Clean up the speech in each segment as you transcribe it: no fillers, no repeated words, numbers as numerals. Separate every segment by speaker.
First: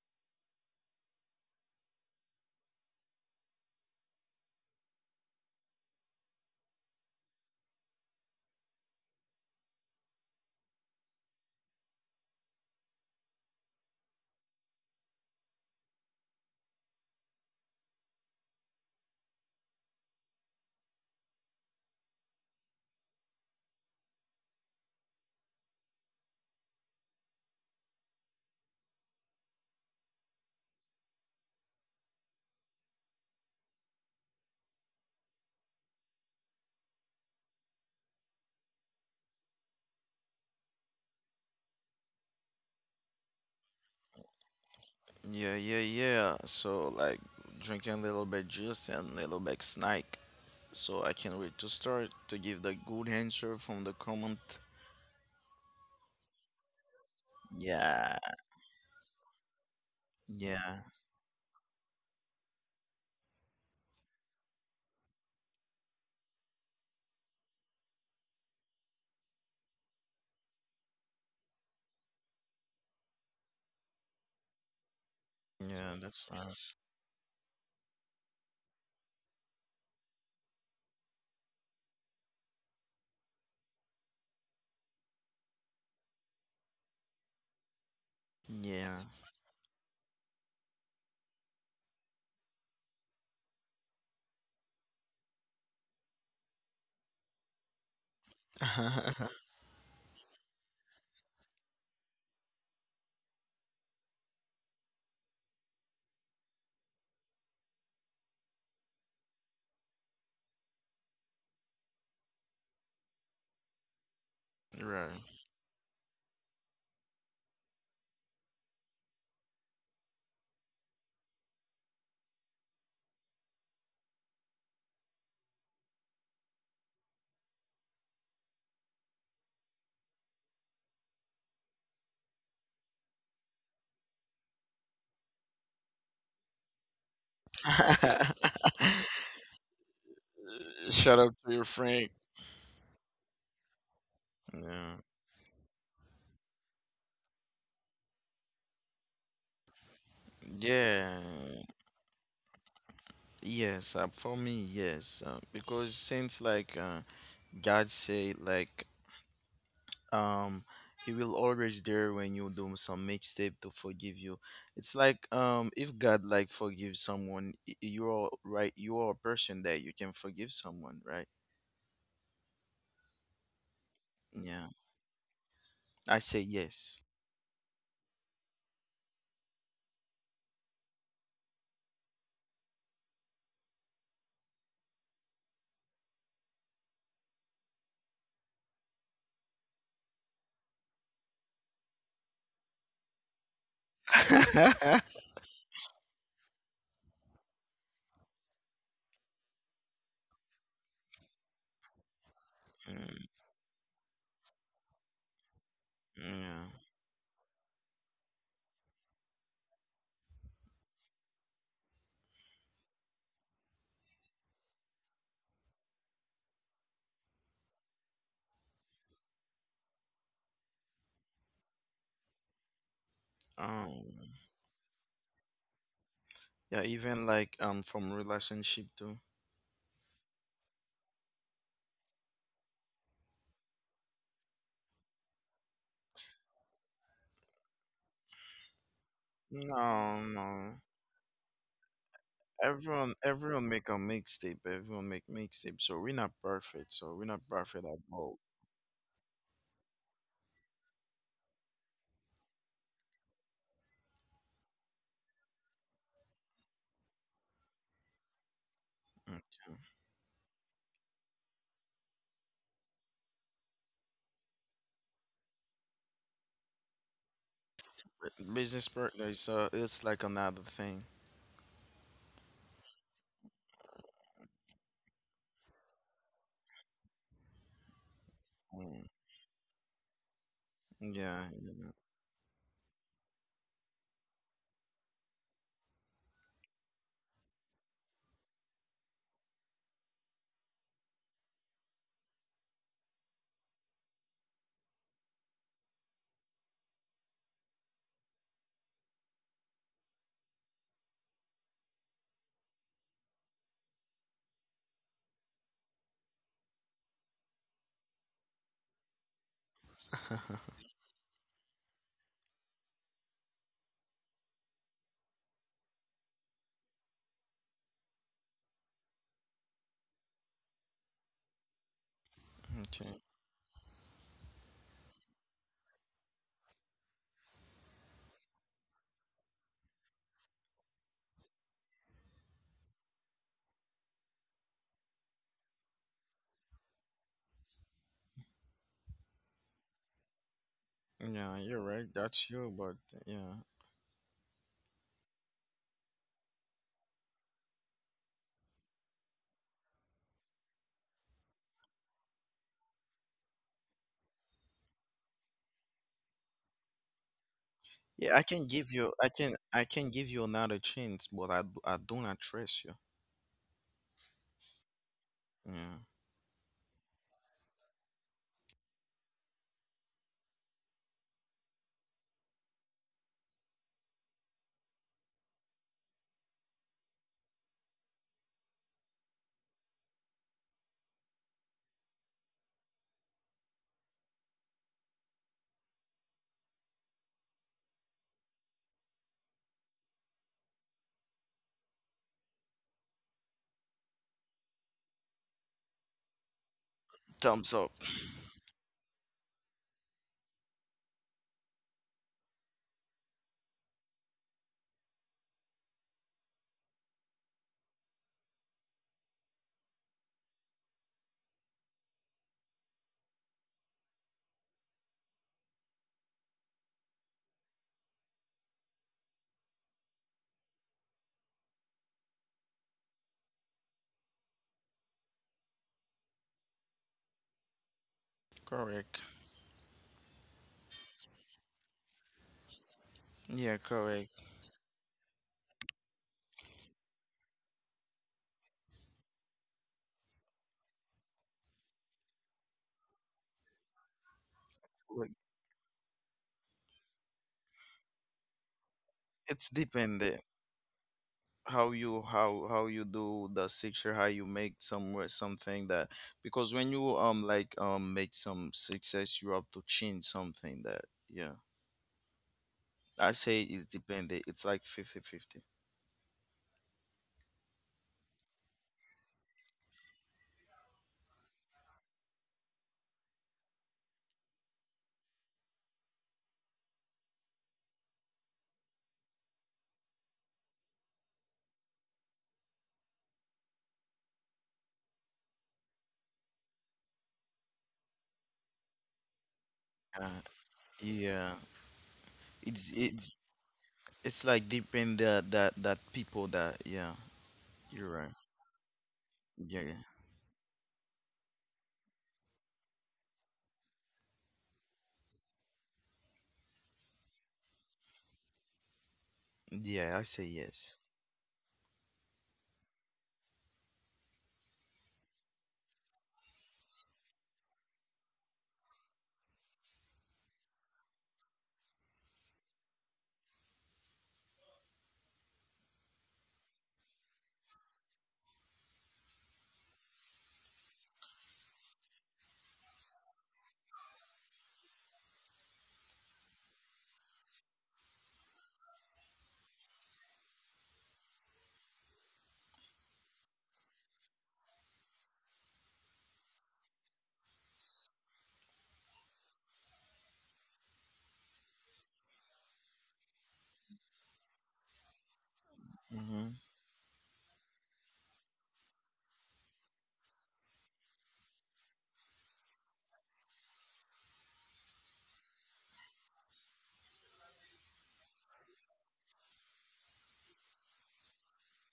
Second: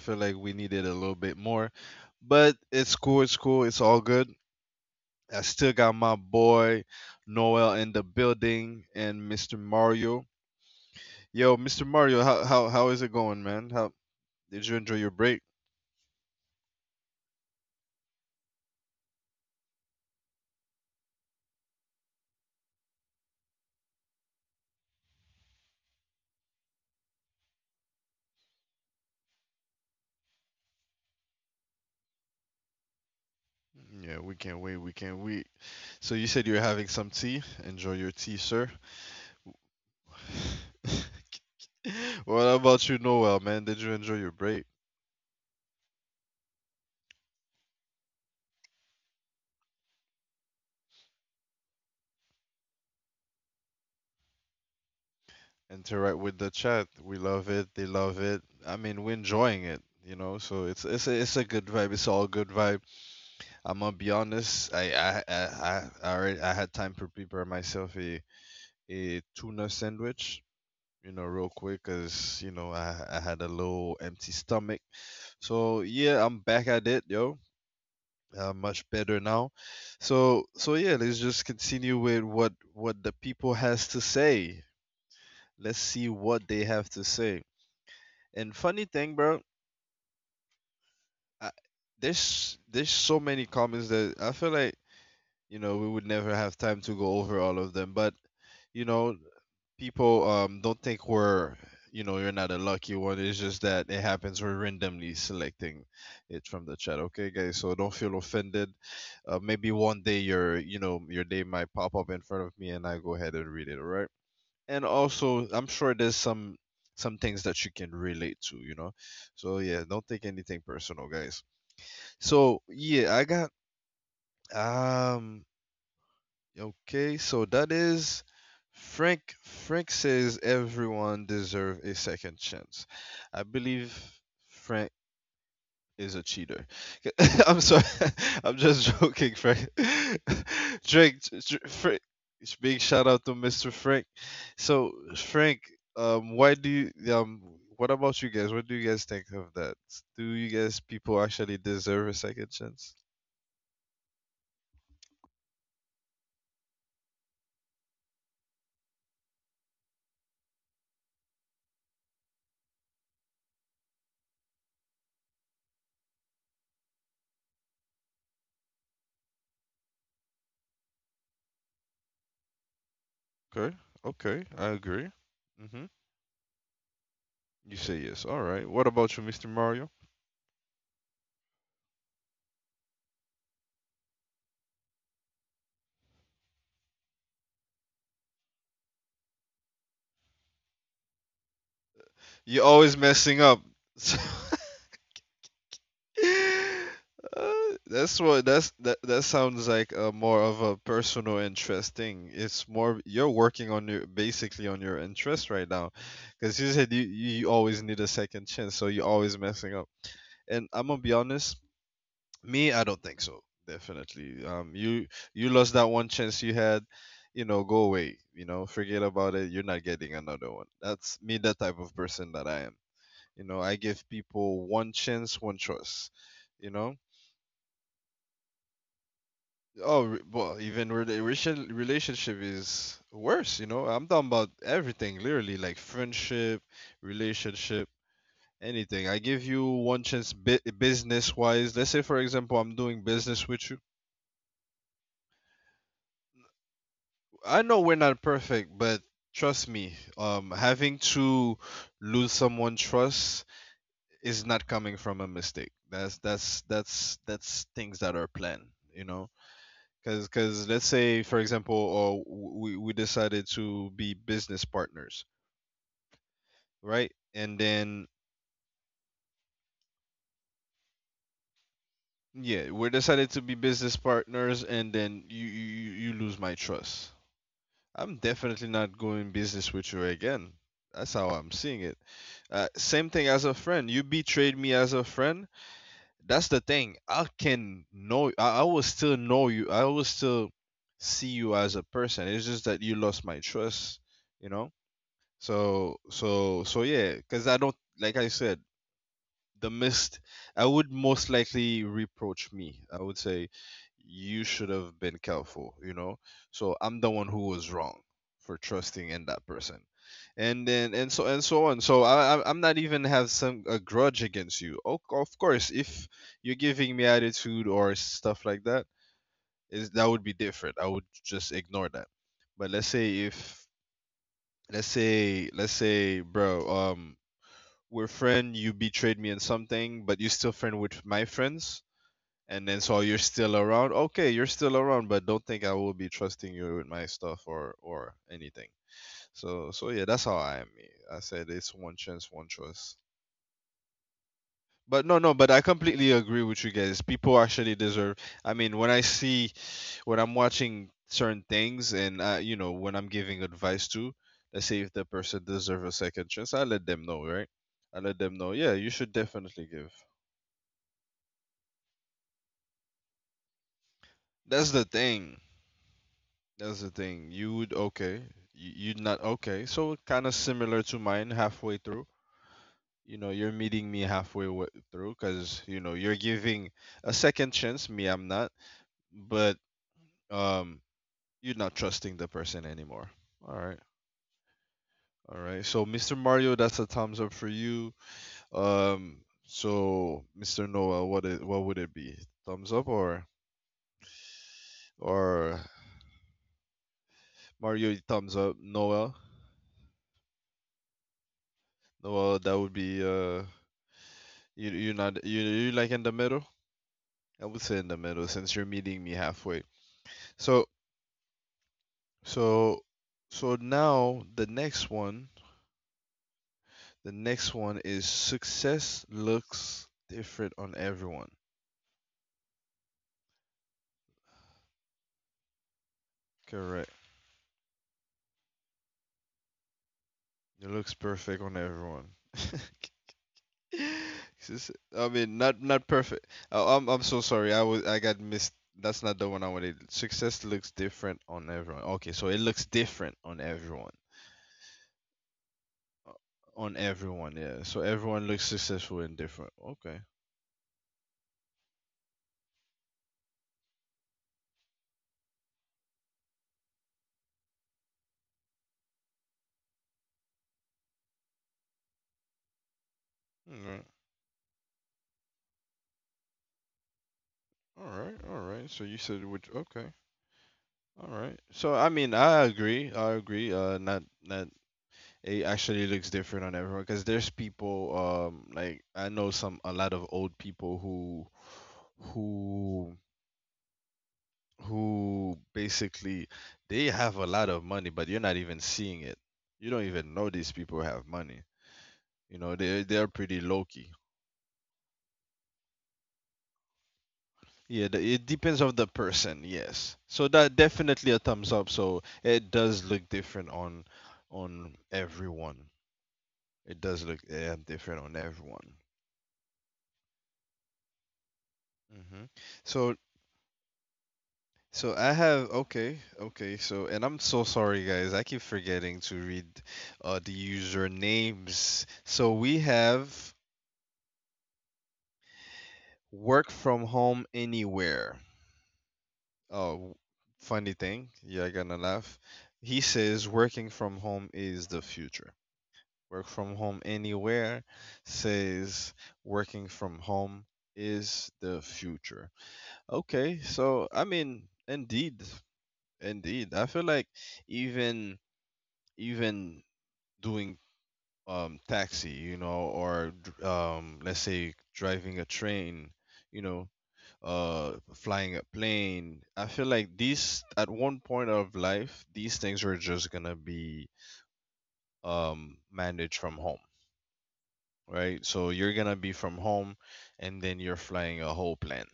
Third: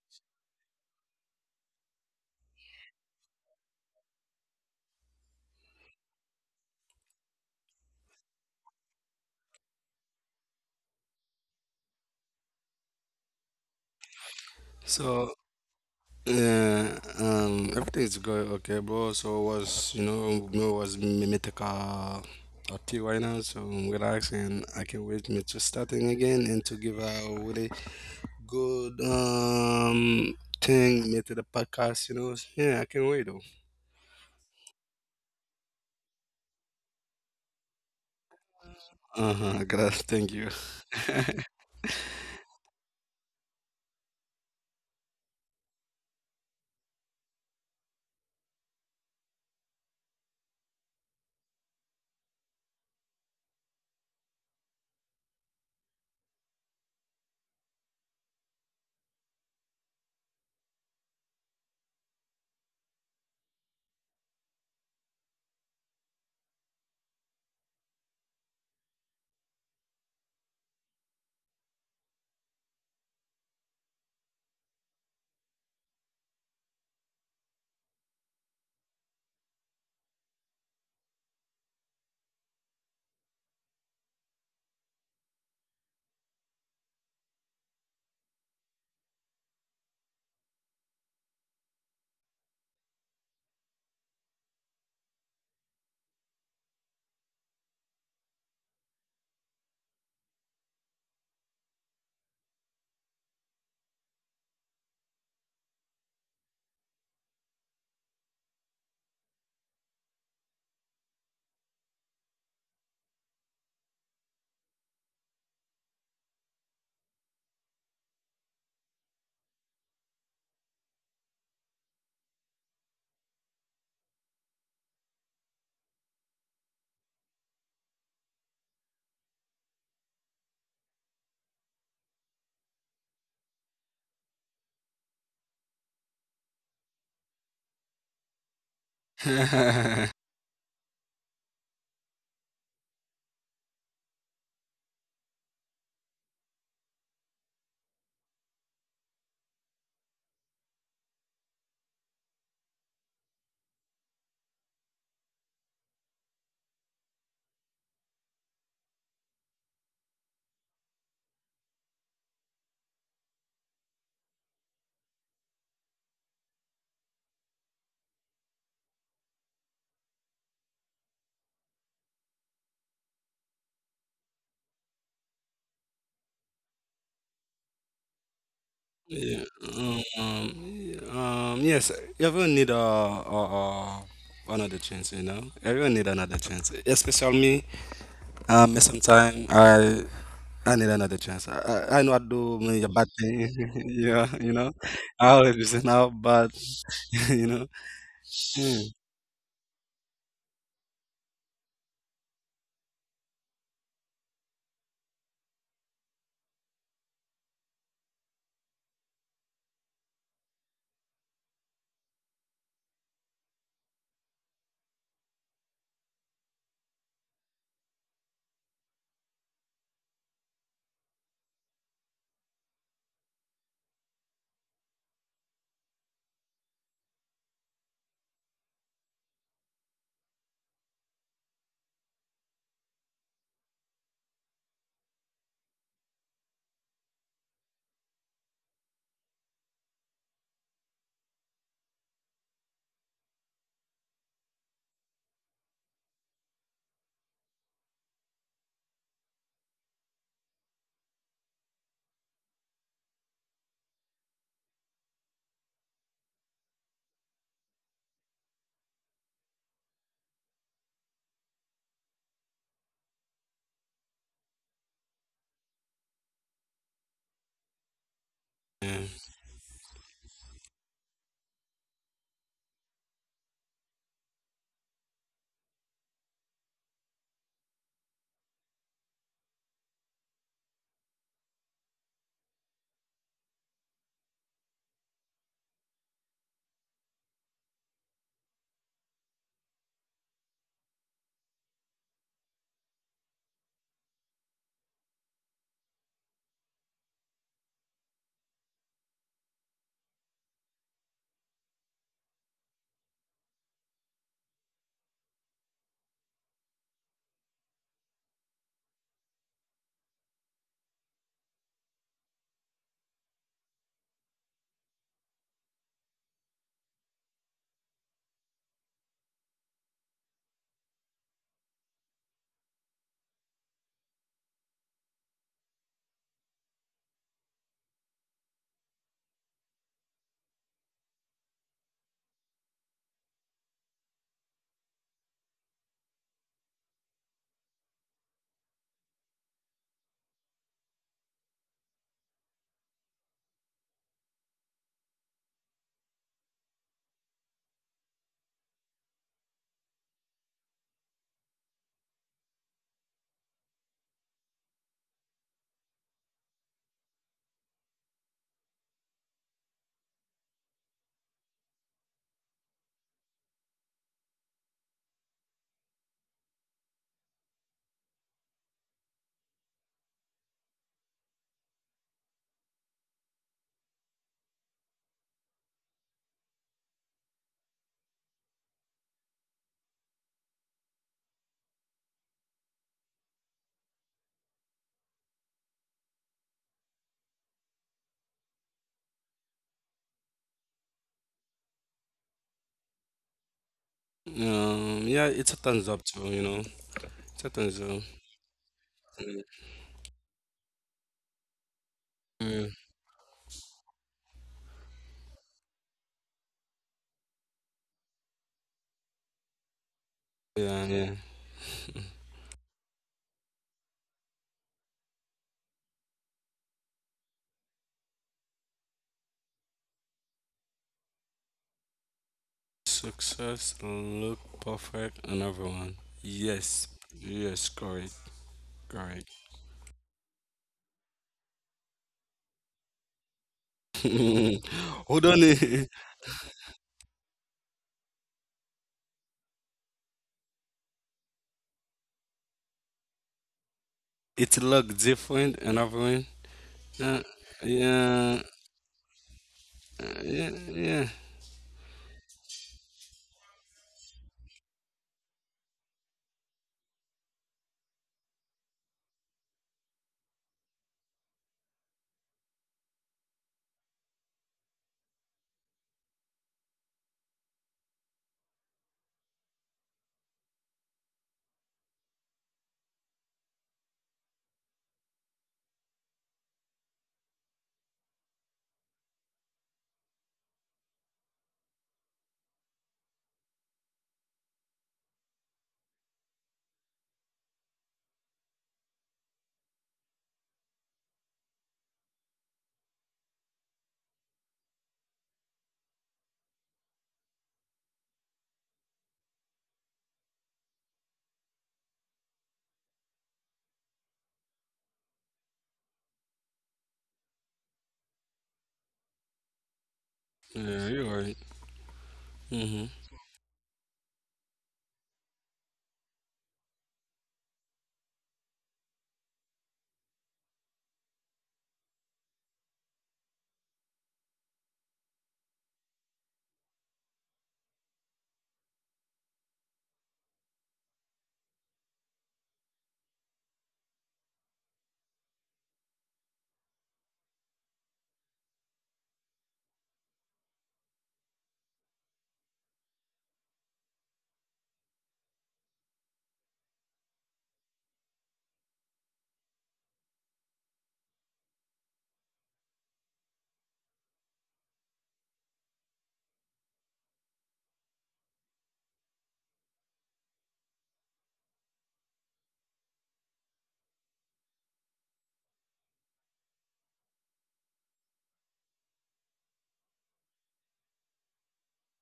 Speaker 1: feel like we needed a little bit more, but it's cool. It's cool. It's all good. I still got my boy Noel in the building and Mr. Mario. Yo, Mr. Mario, how is it going, man? How did you enjoy your
Speaker 2: So
Speaker 1: break?
Speaker 2: yeah, everything's going okay, bro. So was you know me was me take a tea right now, so I'm relaxing. I can wait me to starting again and to give a really good thing me to the podcast. You know, yeah, I can wait though.
Speaker 1: Yeah, we can't wait. We can't wait. So you said you're having some tea. Enjoy your tea, sir.
Speaker 2: Uh huh. Glad. Thank you.
Speaker 1: What about you, Noel, man? Did you enjoy your break?
Speaker 3: Yeah, yeah, yeah. So like drinking a little bit juice and a little bit snack. So I can't wait to start to give the good answer from the comment.
Speaker 1: Interact with the chat. We love it. They
Speaker 3: Yeah,
Speaker 1: love it. I mean, we're enjoying it, you know. So
Speaker 3: yeah,
Speaker 1: it's a good vibe. It's all good vibe. I'm gonna be honest. I already I had time to prepare myself a tuna sandwich. You know, real quick, cause you know I had a little empty stomach. So
Speaker 3: yeah.
Speaker 1: yeah,
Speaker 3: That's
Speaker 1: I'm back
Speaker 3: nice.
Speaker 1: at it, yo. Much better now. So so yeah, let's just continue with what the people has to say. Let's see what they have to say. And funny
Speaker 3: Yeah.
Speaker 1: thing, bro, I, there's so many comments that I feel like you know we would never have time to go over all of them. But you know, people don't think we're, you know, you're not a lucky one. It's just that it happens. We're randomly selecting it from the chat. Okay, guys, so don't feel offended. Maybe one day your, you know, your day might pop up in front of me, and I go ahead and read it. All right. And
Speaker 3: Right.
Speaker 1: also I'm sure there's some things that you can relate to, you know. So yeah, don't take anything personal, guys. So yeah, I got um okay, so that is, Frank, Frank says everyone deserve a second chance. I believe Frank is a cheater. I'm sorry. I'm just joking, Frank.
Speaker 3: Shout out to your
Speaker 1: Frank,
Speaker 3: friend.
Speaker 1: big shout out to Mr. Frank. So,
Speaker 3: Yeah.
Speaker 1: Frank, why do you what about you guys? What do you guys think of that? Do you guys
Speaker 3: Yeah.
Speaker 1: people actually deserve a second chance?
Speaker 3: Yes, for me, yes. Because since like God say like um he will always there when you do some mixtape to forgive you. It's like if god like forgive someone, you are right, you are a person that you can forgive someone, right?
Speaker 1: Okay, okay,
Speaker 3: Yeah,
Speaker 1: I agree. Mhm.
Speaker 3: I say yes.
Speaker 1: You say yes. All right. What about you,
Speaker 2: Yeah.
Speaker 1: Mr. Mario?
Speaker 2: Um, yeah, Yes. Everyone need a another chance. You know. Everyone need another chance. Especially me. Sometimes I need another chance. I know I do
Speaker 1: You're
Speaker 2: many a
Speaker 1: always
Speaker 2: bad thing.
Speaker 1: messing up.
Speaker 2: Yeah, I always listen out, but you know,
Speaker 1: Uh, that's what
Speaker 2: Mm.
Speaker 1: that sounds like a more of a personal interest thing. It's more
Speaker 3: Mm,
Speaker 1: you're working on your basically on your interest right now, because
Speaker 3: yeah.
Speaker 1: you said you always need a second chance, so you're always messing up. And I'm gonna be honest, me, I don't think so. Definitely, you you lost that one chance you had, you know, go away, you know, forget about it. You're not getting another one. That's me, that type of person that I am. You know, I give
Speaker 3: um
Speaker 1: people one chance, one choice. You
Speaker 3: yeah,
Speaker 1: know.
Speaker 3: even like from relationship too.
Speaker 1: Oh, well, even relationship is worse, you know? I'm talking about everything, literally, like friendship, relationship, anything. I give you
Speaker 3: No,
Speaker 1: one chance
Speaker 3: no,
Speaker 1: business-wise. Let's say, for example, I'm doing
Speaker 3: everyone
Speaker 1: business
Speaker 3: everyone
Speaker 1: with you.
Speaker 3: make a mixtape, everyone make mixtape, so we're not perfect, so we're not
Speaker 1: I know
Speaker 3: perfect
Speaker 1: we're
Speaker 3: at
Speaker 1: not
Speaker 3: all.
Speaker 1: perfect, but trust me, having to lose someone trust is not coming from a mistake. That's things that are planned, you know?
Speaker 3: Mm. Yeah.
Speaker 1: Because let's say for example, or we decided to be business partners, right? And then
Speaker 3: Business
Speaker 2: yeah.
Speaker 3: partner is it's like another thing.
Speaker 1: yeah, we decided to be business partners, and then you lose my trust. I'm definitely not
Speaker 3: Mm.
Speaker 1: going business with you again. That's how
Speaker 3: Yeah,
Speaker 1: I'm seeing it. Same thing as a friend. You betrayed me as a friend. That's the thing. I can know. I will still know you. I will still see you as a person. It's just that you lost my trust. You know. So yeah, because I don't, like I said, the mist. I would most likely reproach me. I would say you should have been careful. You know. So I'm the one who was wrong for trusting in that person,
Speaker 3: yeah.
Speaker 1: and then and so on. So I'm not even have some a grudge against you. Of course, if you're giving me attitude or stuff like that, is that would be different. I would just ignore that. But let's
Speaker 3: Okay.
Speaker 1: say if let's say bro we're friend. You betrayed me in something, but you still friend with my friends, and then so you're still around. Okay, you're still around, but don't think I will be trusting you with my stuff or anything. So so yeah, that's how I am. I said
Speaker 3: Yeah,
Speaker 1: it's
Speaker 3: you're
Speaker 1: one
Speaker 3: right.
Speaker 1: chance, one
Speaker 3: That's you,
Speaker 1: choice.
Speaker 3: but yeah.
Speaker 1: But no, no, but I completely agree with you guys. People actually deserve. I mean, when I see, when I'm watching certain things, and you know, when I'm giving advice to, let's say if the person deserves a second chance, I let them know, right? I let them
Speaker 3: Yeah, I
Speaker 1: know.
Speaker 3: can
Speaker 1: Yeah, you
Speaker 3: give
Speaker 1: should
Speaker 3: you
Speaker 1: definitely
Speaker 3: I
Speaker 1: give.
Speaker 3: can give you another chance, but I do not trust you.
Speaker 1: That's the thing.
Speaker 3: Yeah.
Speaker 1: That's the thing. You would okay. You, you'd not okay. So kind of similar to mine halfway through. You know, you're meeting me through because you know you're giving a second chance. Me, I'm not. But um, you're not trusting the person anymore. All right. All right. So Mr. Mario, that's a thumbs up for you. Um. So Mr. Noah, what it, what would it be? Thumbs up
Speaker 2: Yeah,
Speaker 1: or
Speaker 2: it's a thumbs up too. You know, it's
Speaker 3: Thumbs
Speaker 2: a
Speaker 3: up.
Speaker 1: Mario
Speaker 2: thumbs up.
Speaker 1: thumbs up? Noah.
Speaker 2: Mm,
Speaker 1: Noah, that would
Speaker 2: mm,
Speaker 1: be You you're not you, you like in the middle? I would say in the middle since you're meeting me halfway. So
Speaker 2: yeah, yeah.
Speaker 1: so so now the next one is success looks different on everyone.
Speaker 2: Success look perfect on everyone.
Speaker 1: Correct.
Speaker 2: Yes, yes, correct,
Speaker 3: Correct.
Speaker 2: correct.
Speaker 1: It looks perfect on everyone.
Speaker 3: Yeah, correct.
Speaker 1: Sus- I mean,
Speaker 2: Hold
Speaker 1: not
Speaker 2: on,
Speaker 1: not
Speaker 2: it
Speaker 1: perfect. Oh, I'm so sorry. I was I got missed. That's not the one I wanted. Success looks different on everyone. Okay, so it looks different on everyone.
Speaker 2: it look
Speaker 3: Like,
Speaker 2: different on everyone.
Speaker 1: On
Speaker 2: Yeah,
Speaker 1: everyone, yeah. So everyone
Speaker 2: yeah,
Speaker 1: looks successful and different.
Speaker 3: it's
Speaker 1: Okay.
Speaker 2: yeah,
Speaker 3: dependent
Speaker 2: yeah.
Speaker 3: how you do the picture, how you make somewhere something that, because when you like make some success, you have to change something that, yeah. I say
Speaker 1: Alright.
Speaker 3: it's dependent. It's like fifty-fifty.
Speaker 1: Alright, alright. So you said which okay. Alright. So I mean, I agree. I agree. Not not it actually looks different on everyone because there's people like I know some a lot of old people who who basically they have a lot of money but you're not even seeing it. You don't even
Speaker 3: 50
Speaker 1: know these people have money.
Speaker 3: Yeah,
Speaker 1: You know, they
Speaker 3: it's
Speaker 1: they're
Speaker 3: it's
Speaker 1: pretty low.
Speaker 3: it's like depend that people that, yeah.
Speaker 1: Yeah,
Speaker 3: You're
Speaker 1: it
Speaker 3: right.
Speaker 1: depends of the person.
Speaker 3: Yeah, yeah,
Speaker 1: Yes, so that definitely a thumbs up. So it does look different on everyone. It does look different on everyone.
Speaker 3: yeah. I say
Speaker 2: Yeah, you're
Speaker 3: yes.
Speaker 2: right.
Speaker 1: Hmm.
Speaker 2: Hmm.
Speaker 1: So so I have okay okay. So and I'm so sorry, guys. I keep forgetting to read the user names. So we have work from home anywhere. Oh, funny thing. Yeah, I' gonna laugh. He says working from home is the future. Work from home anywhere says working from home is the future. Okay, so I mean, indeed, indeed, I feel like even even doing taxi, you know, or let's say driving a train, you
Speaker 3: Hmm.
Speaker 1: know, flying a plane. I feel like these at one point of life, these things are just gonna be managed from home, right? So you're gonna be from home, and then you're flying a whole plane.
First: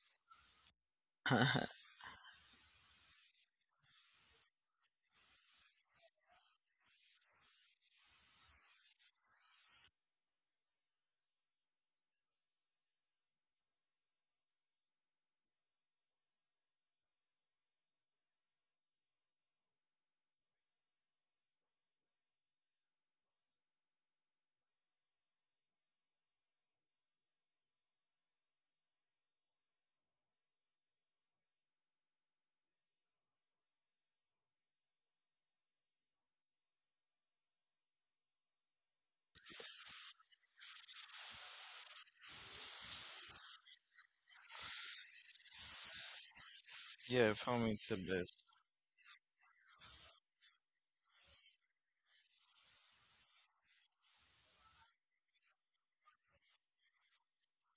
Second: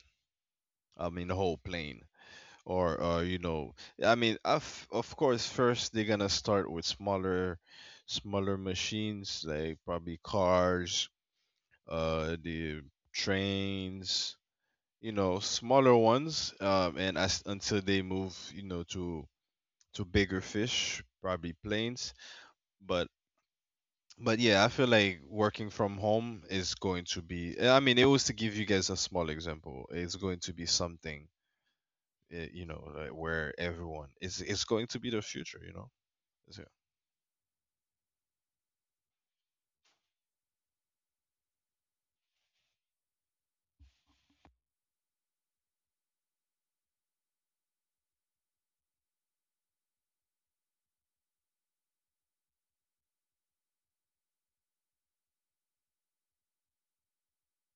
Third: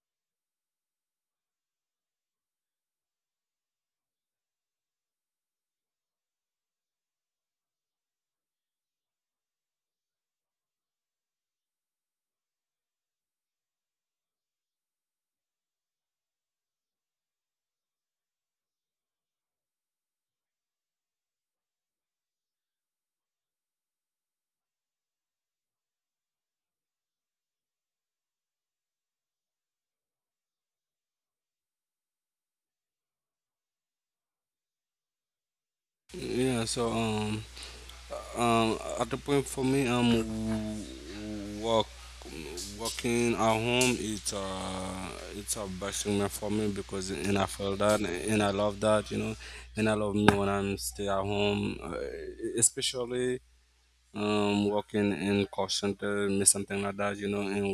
Speaker 1: I mean, a whole plane, or you know, I mean, of course, first they're gonna start with smaller, smaller machines like probably cars, the trains, you know, smaller ones, and as until they move, you know, to bigger fish, probably planes. But But yeah, I feel like working from home is going to be. I mean, it was to give you guys a small example. It's going to be something, you know, like where everyone is. It's going to be the future, you know.
Speaker 2: Yeah,
Speaker 1: Yeah.
Speaker 2: so at the point for me walking at home it's a best thing for me because
Speaker 3: Yeah,
Speaker 2: and I
Speaker 3: for me
Speaker 2: feel
Speaker 3: it's the
Speaker 2: that and
Speaker 3: best.
Speaker 2: I love that, you know, and I love me when I'm stay at home, especially working in call center me something like that, you know, and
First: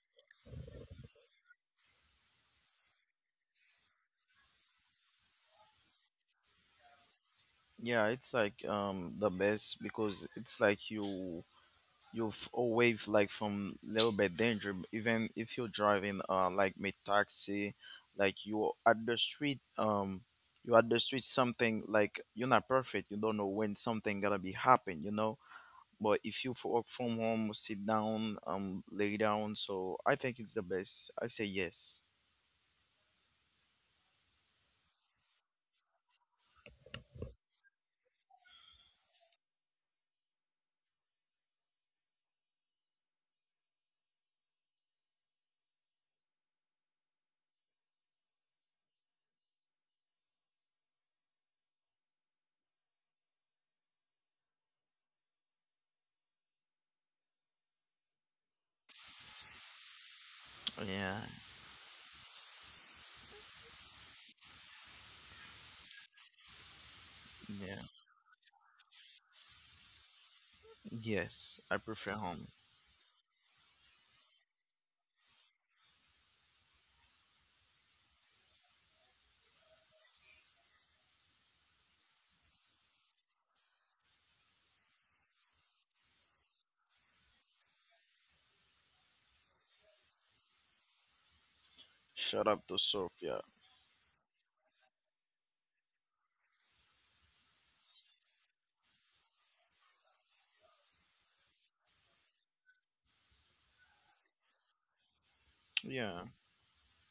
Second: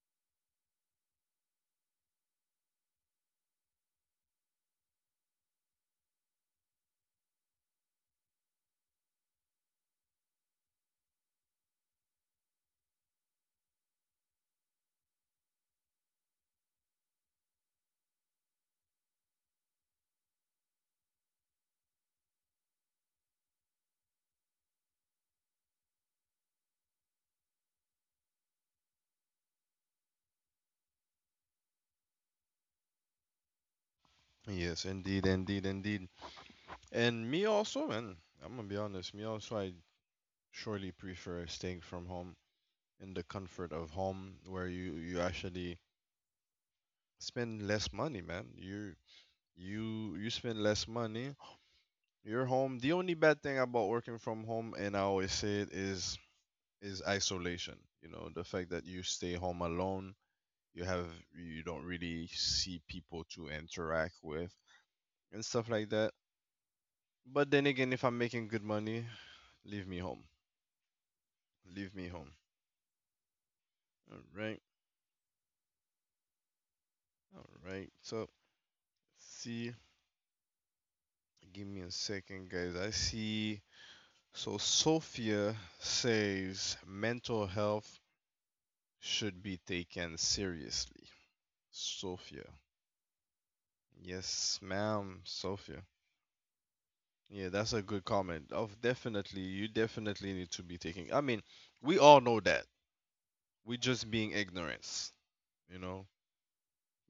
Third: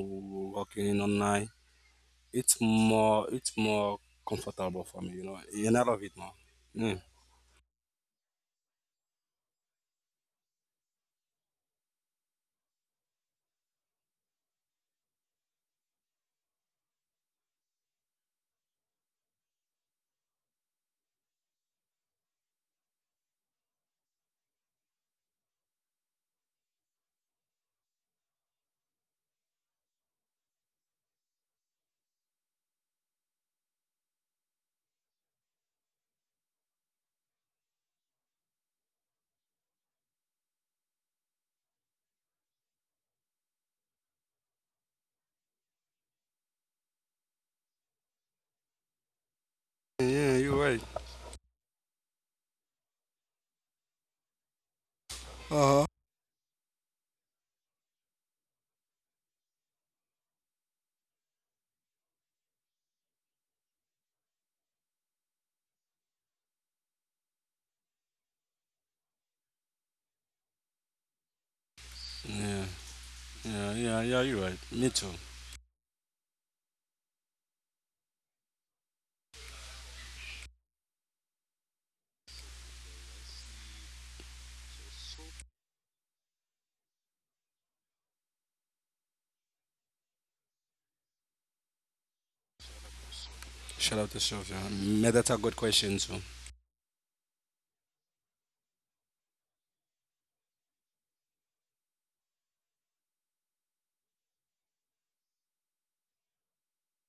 Speaker 2: working online it's more comfortable for me, you know, and I love it more. Yeah,
Speaker 3: Yeah, it's like the best because it's like you're away like from little bit danger, even if you're driving like mid taxi, like you're at the street, you're at the street something, like you're not perfect, you don't know when something gonna be happen, you know. But if you work from home, sit down, lay down, so I think it's the best, I say yes.
Speaker 1: Yes, indeed, indeed, indeed. And me also, man. I'm gonna be honest. Me also, I surely prefer staying from home in the comfort of home, where you actually spend less money, man. You
Speaker 2: yeah, you're
Speaker 1: spend
Speaker 2: right.
Speaker 1: less money. You're home. The only bad thing about working from home, and I always say it,
Speaker 2: Uh huh.
Speaker 1: is isolation. You know, the fact that you stay home alone, you have
Speaker 3: Yeah.
Speaker 1: you don't really see people to interact with and stuff like that. But then
Speaker 3: Yeah.
Speaker 1: again, if I'm making good money, leave me home.
Speaker 3: Yes, I
Speaker 1: Leave me
Speaker 3: prefer
Speaker 1: home.
Speaker 3: home.
Speaker 2: Yeah, yeah, yeah,
Speaker 1: All
Speaker 2: yeah, you're right.
Speaker 1: right.
Speaker 2: Me too.
Speaker 1: All right. So, see, give me a second, guys. I see. So, Sophia says mental health should be taken seriously. Sophia.
Speaker 3: Shut up to Sophia.
Speaker 2: Shout out to Sylvia.
Speaker 1: Yes,
Speaker 2: Me,
Speaker 1: ma'am,
Speaker 2: that's a good
Speaker 1: Sophia.
Speaker 2: question too.
Speaker 1: Yeah, that's a good comment. Of definitely, you definitely need to be taking. I mean, we all know that. We just being ignorance, you know.
Speaker 3: Yeah,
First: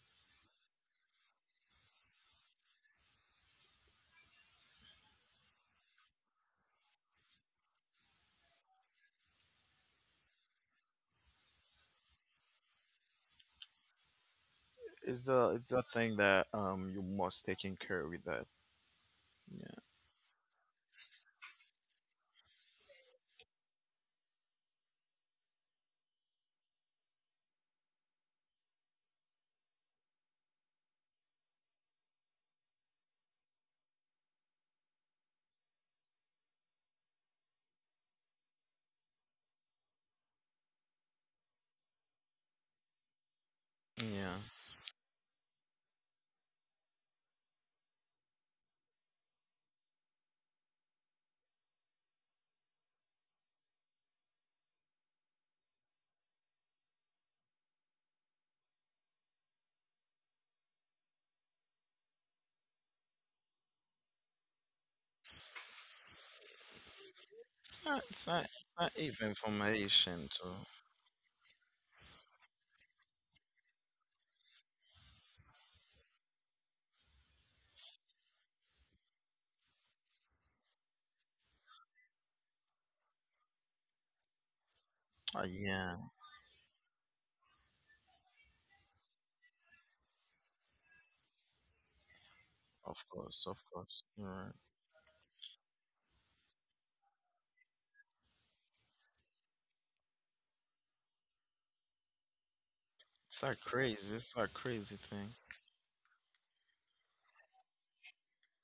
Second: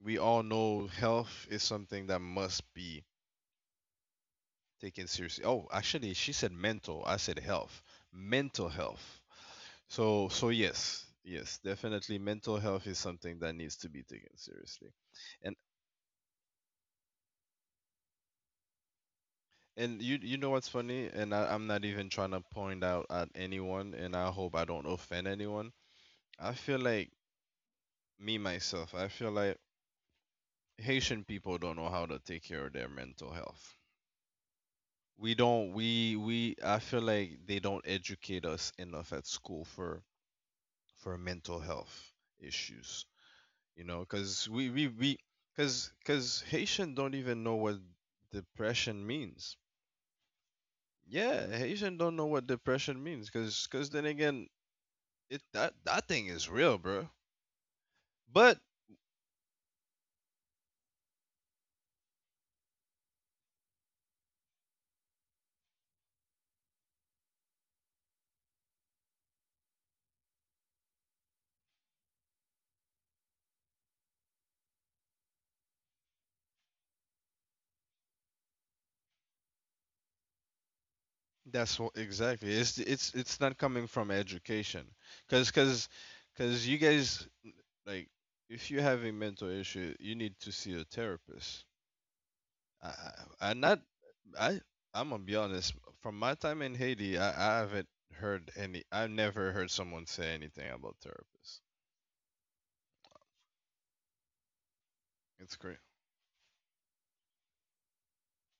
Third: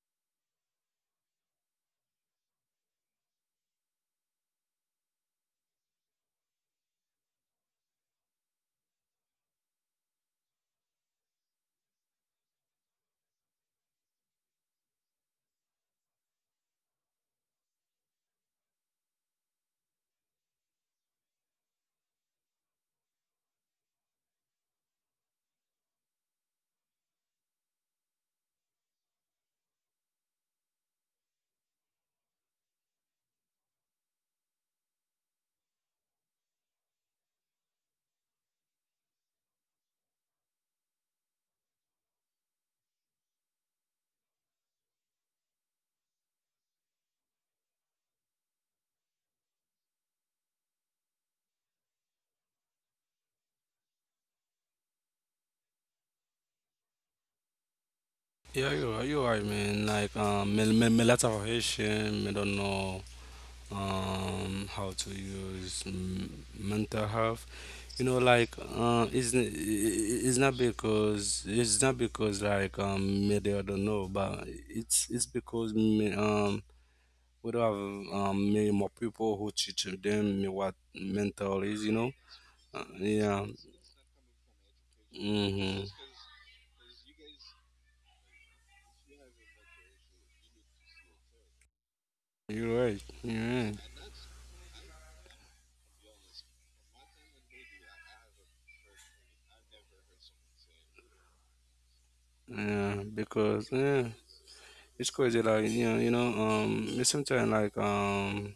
Speaker 1: We all know health is something that must be taken seriously. Oh, actually, she said mental. I said health. Mental health. So, so yes, yes, definitely, mental health is something that needs to be taken seriously.
Speaker 3: it's a
Speaker 1: And
Speaker 3: it's a thing that you must take in care with that. Yeah.
Speaker 1: And you you know what's funny? And I'm not even trying to point out at anyone, and I hope I don't offend anyone. I feel like me myself, I feel like Haitian people don't know how to take care of their mental health. We don't we I feel like they don't educate us enough at school for mental health issues. You know,
Speaker 3: Yeah.
Speaker 1: because we because Haitian don't even know what depression means. Yeah, Haitian don't know what depression means because then again, It that that thing is real, bro. But
Speaker 2: Yeah, you're right, man. Like, me, lot of Haitian, me don't know how to use mental health.
Speaker 3: It's not,
Speaker 2: You know,
Speaker 3: it's not,
Speaker 2: like,
Speaker 3: it's not even
Speaker 2: it's,
Speaker 3: information
Speaker 2: it's
Speaker 3: too.
Speaker 2: not because, like, me, they don't know, but it's, because me, we don't have many more people who teach them me what mental
Speaker 1: that's
Speaker 2: is,
Speaker 1: what
Speaker 2: you know?
Speaker 1: exactly. It's it's it's
Speaker 2: Yeah,
Speaker 1: not coming from education, cause
Speaker 2: mm-hmm.
Speaker 1: cause
Speaker 3: Yeah,
Speaker 1: cause you guys like if you have a mental issue, you need to see a therapist.
Speaker 2: You're
Speaker 1: I
Speaker 3: of
Speaker 2: right.
Speaker 3: course,
Speaker 1: I
Speaker 3: of
Speaker 2: You're
Speaker 1: not
Speaker 2: right.
Speaker 3: course. You're right.
Speaker 1: I I'm gonna be honest. From my time in Haiti, I haven't heard any. I've never heard someone say anything about therapists.
Speaker 2: Yeah,
Speaker 3: It's not
Speaker 2: because
Speaker 3: crazy.
Speaker 2: yeah,
Speaker 3: It's not crazy
Speaker 2: it's
Speaker 3: thing.
Speaker 2: crazy.
Speaker 1: It's
Speaker 2: Like
Speaker 1: great.
Speaker 2: you know, sometimes like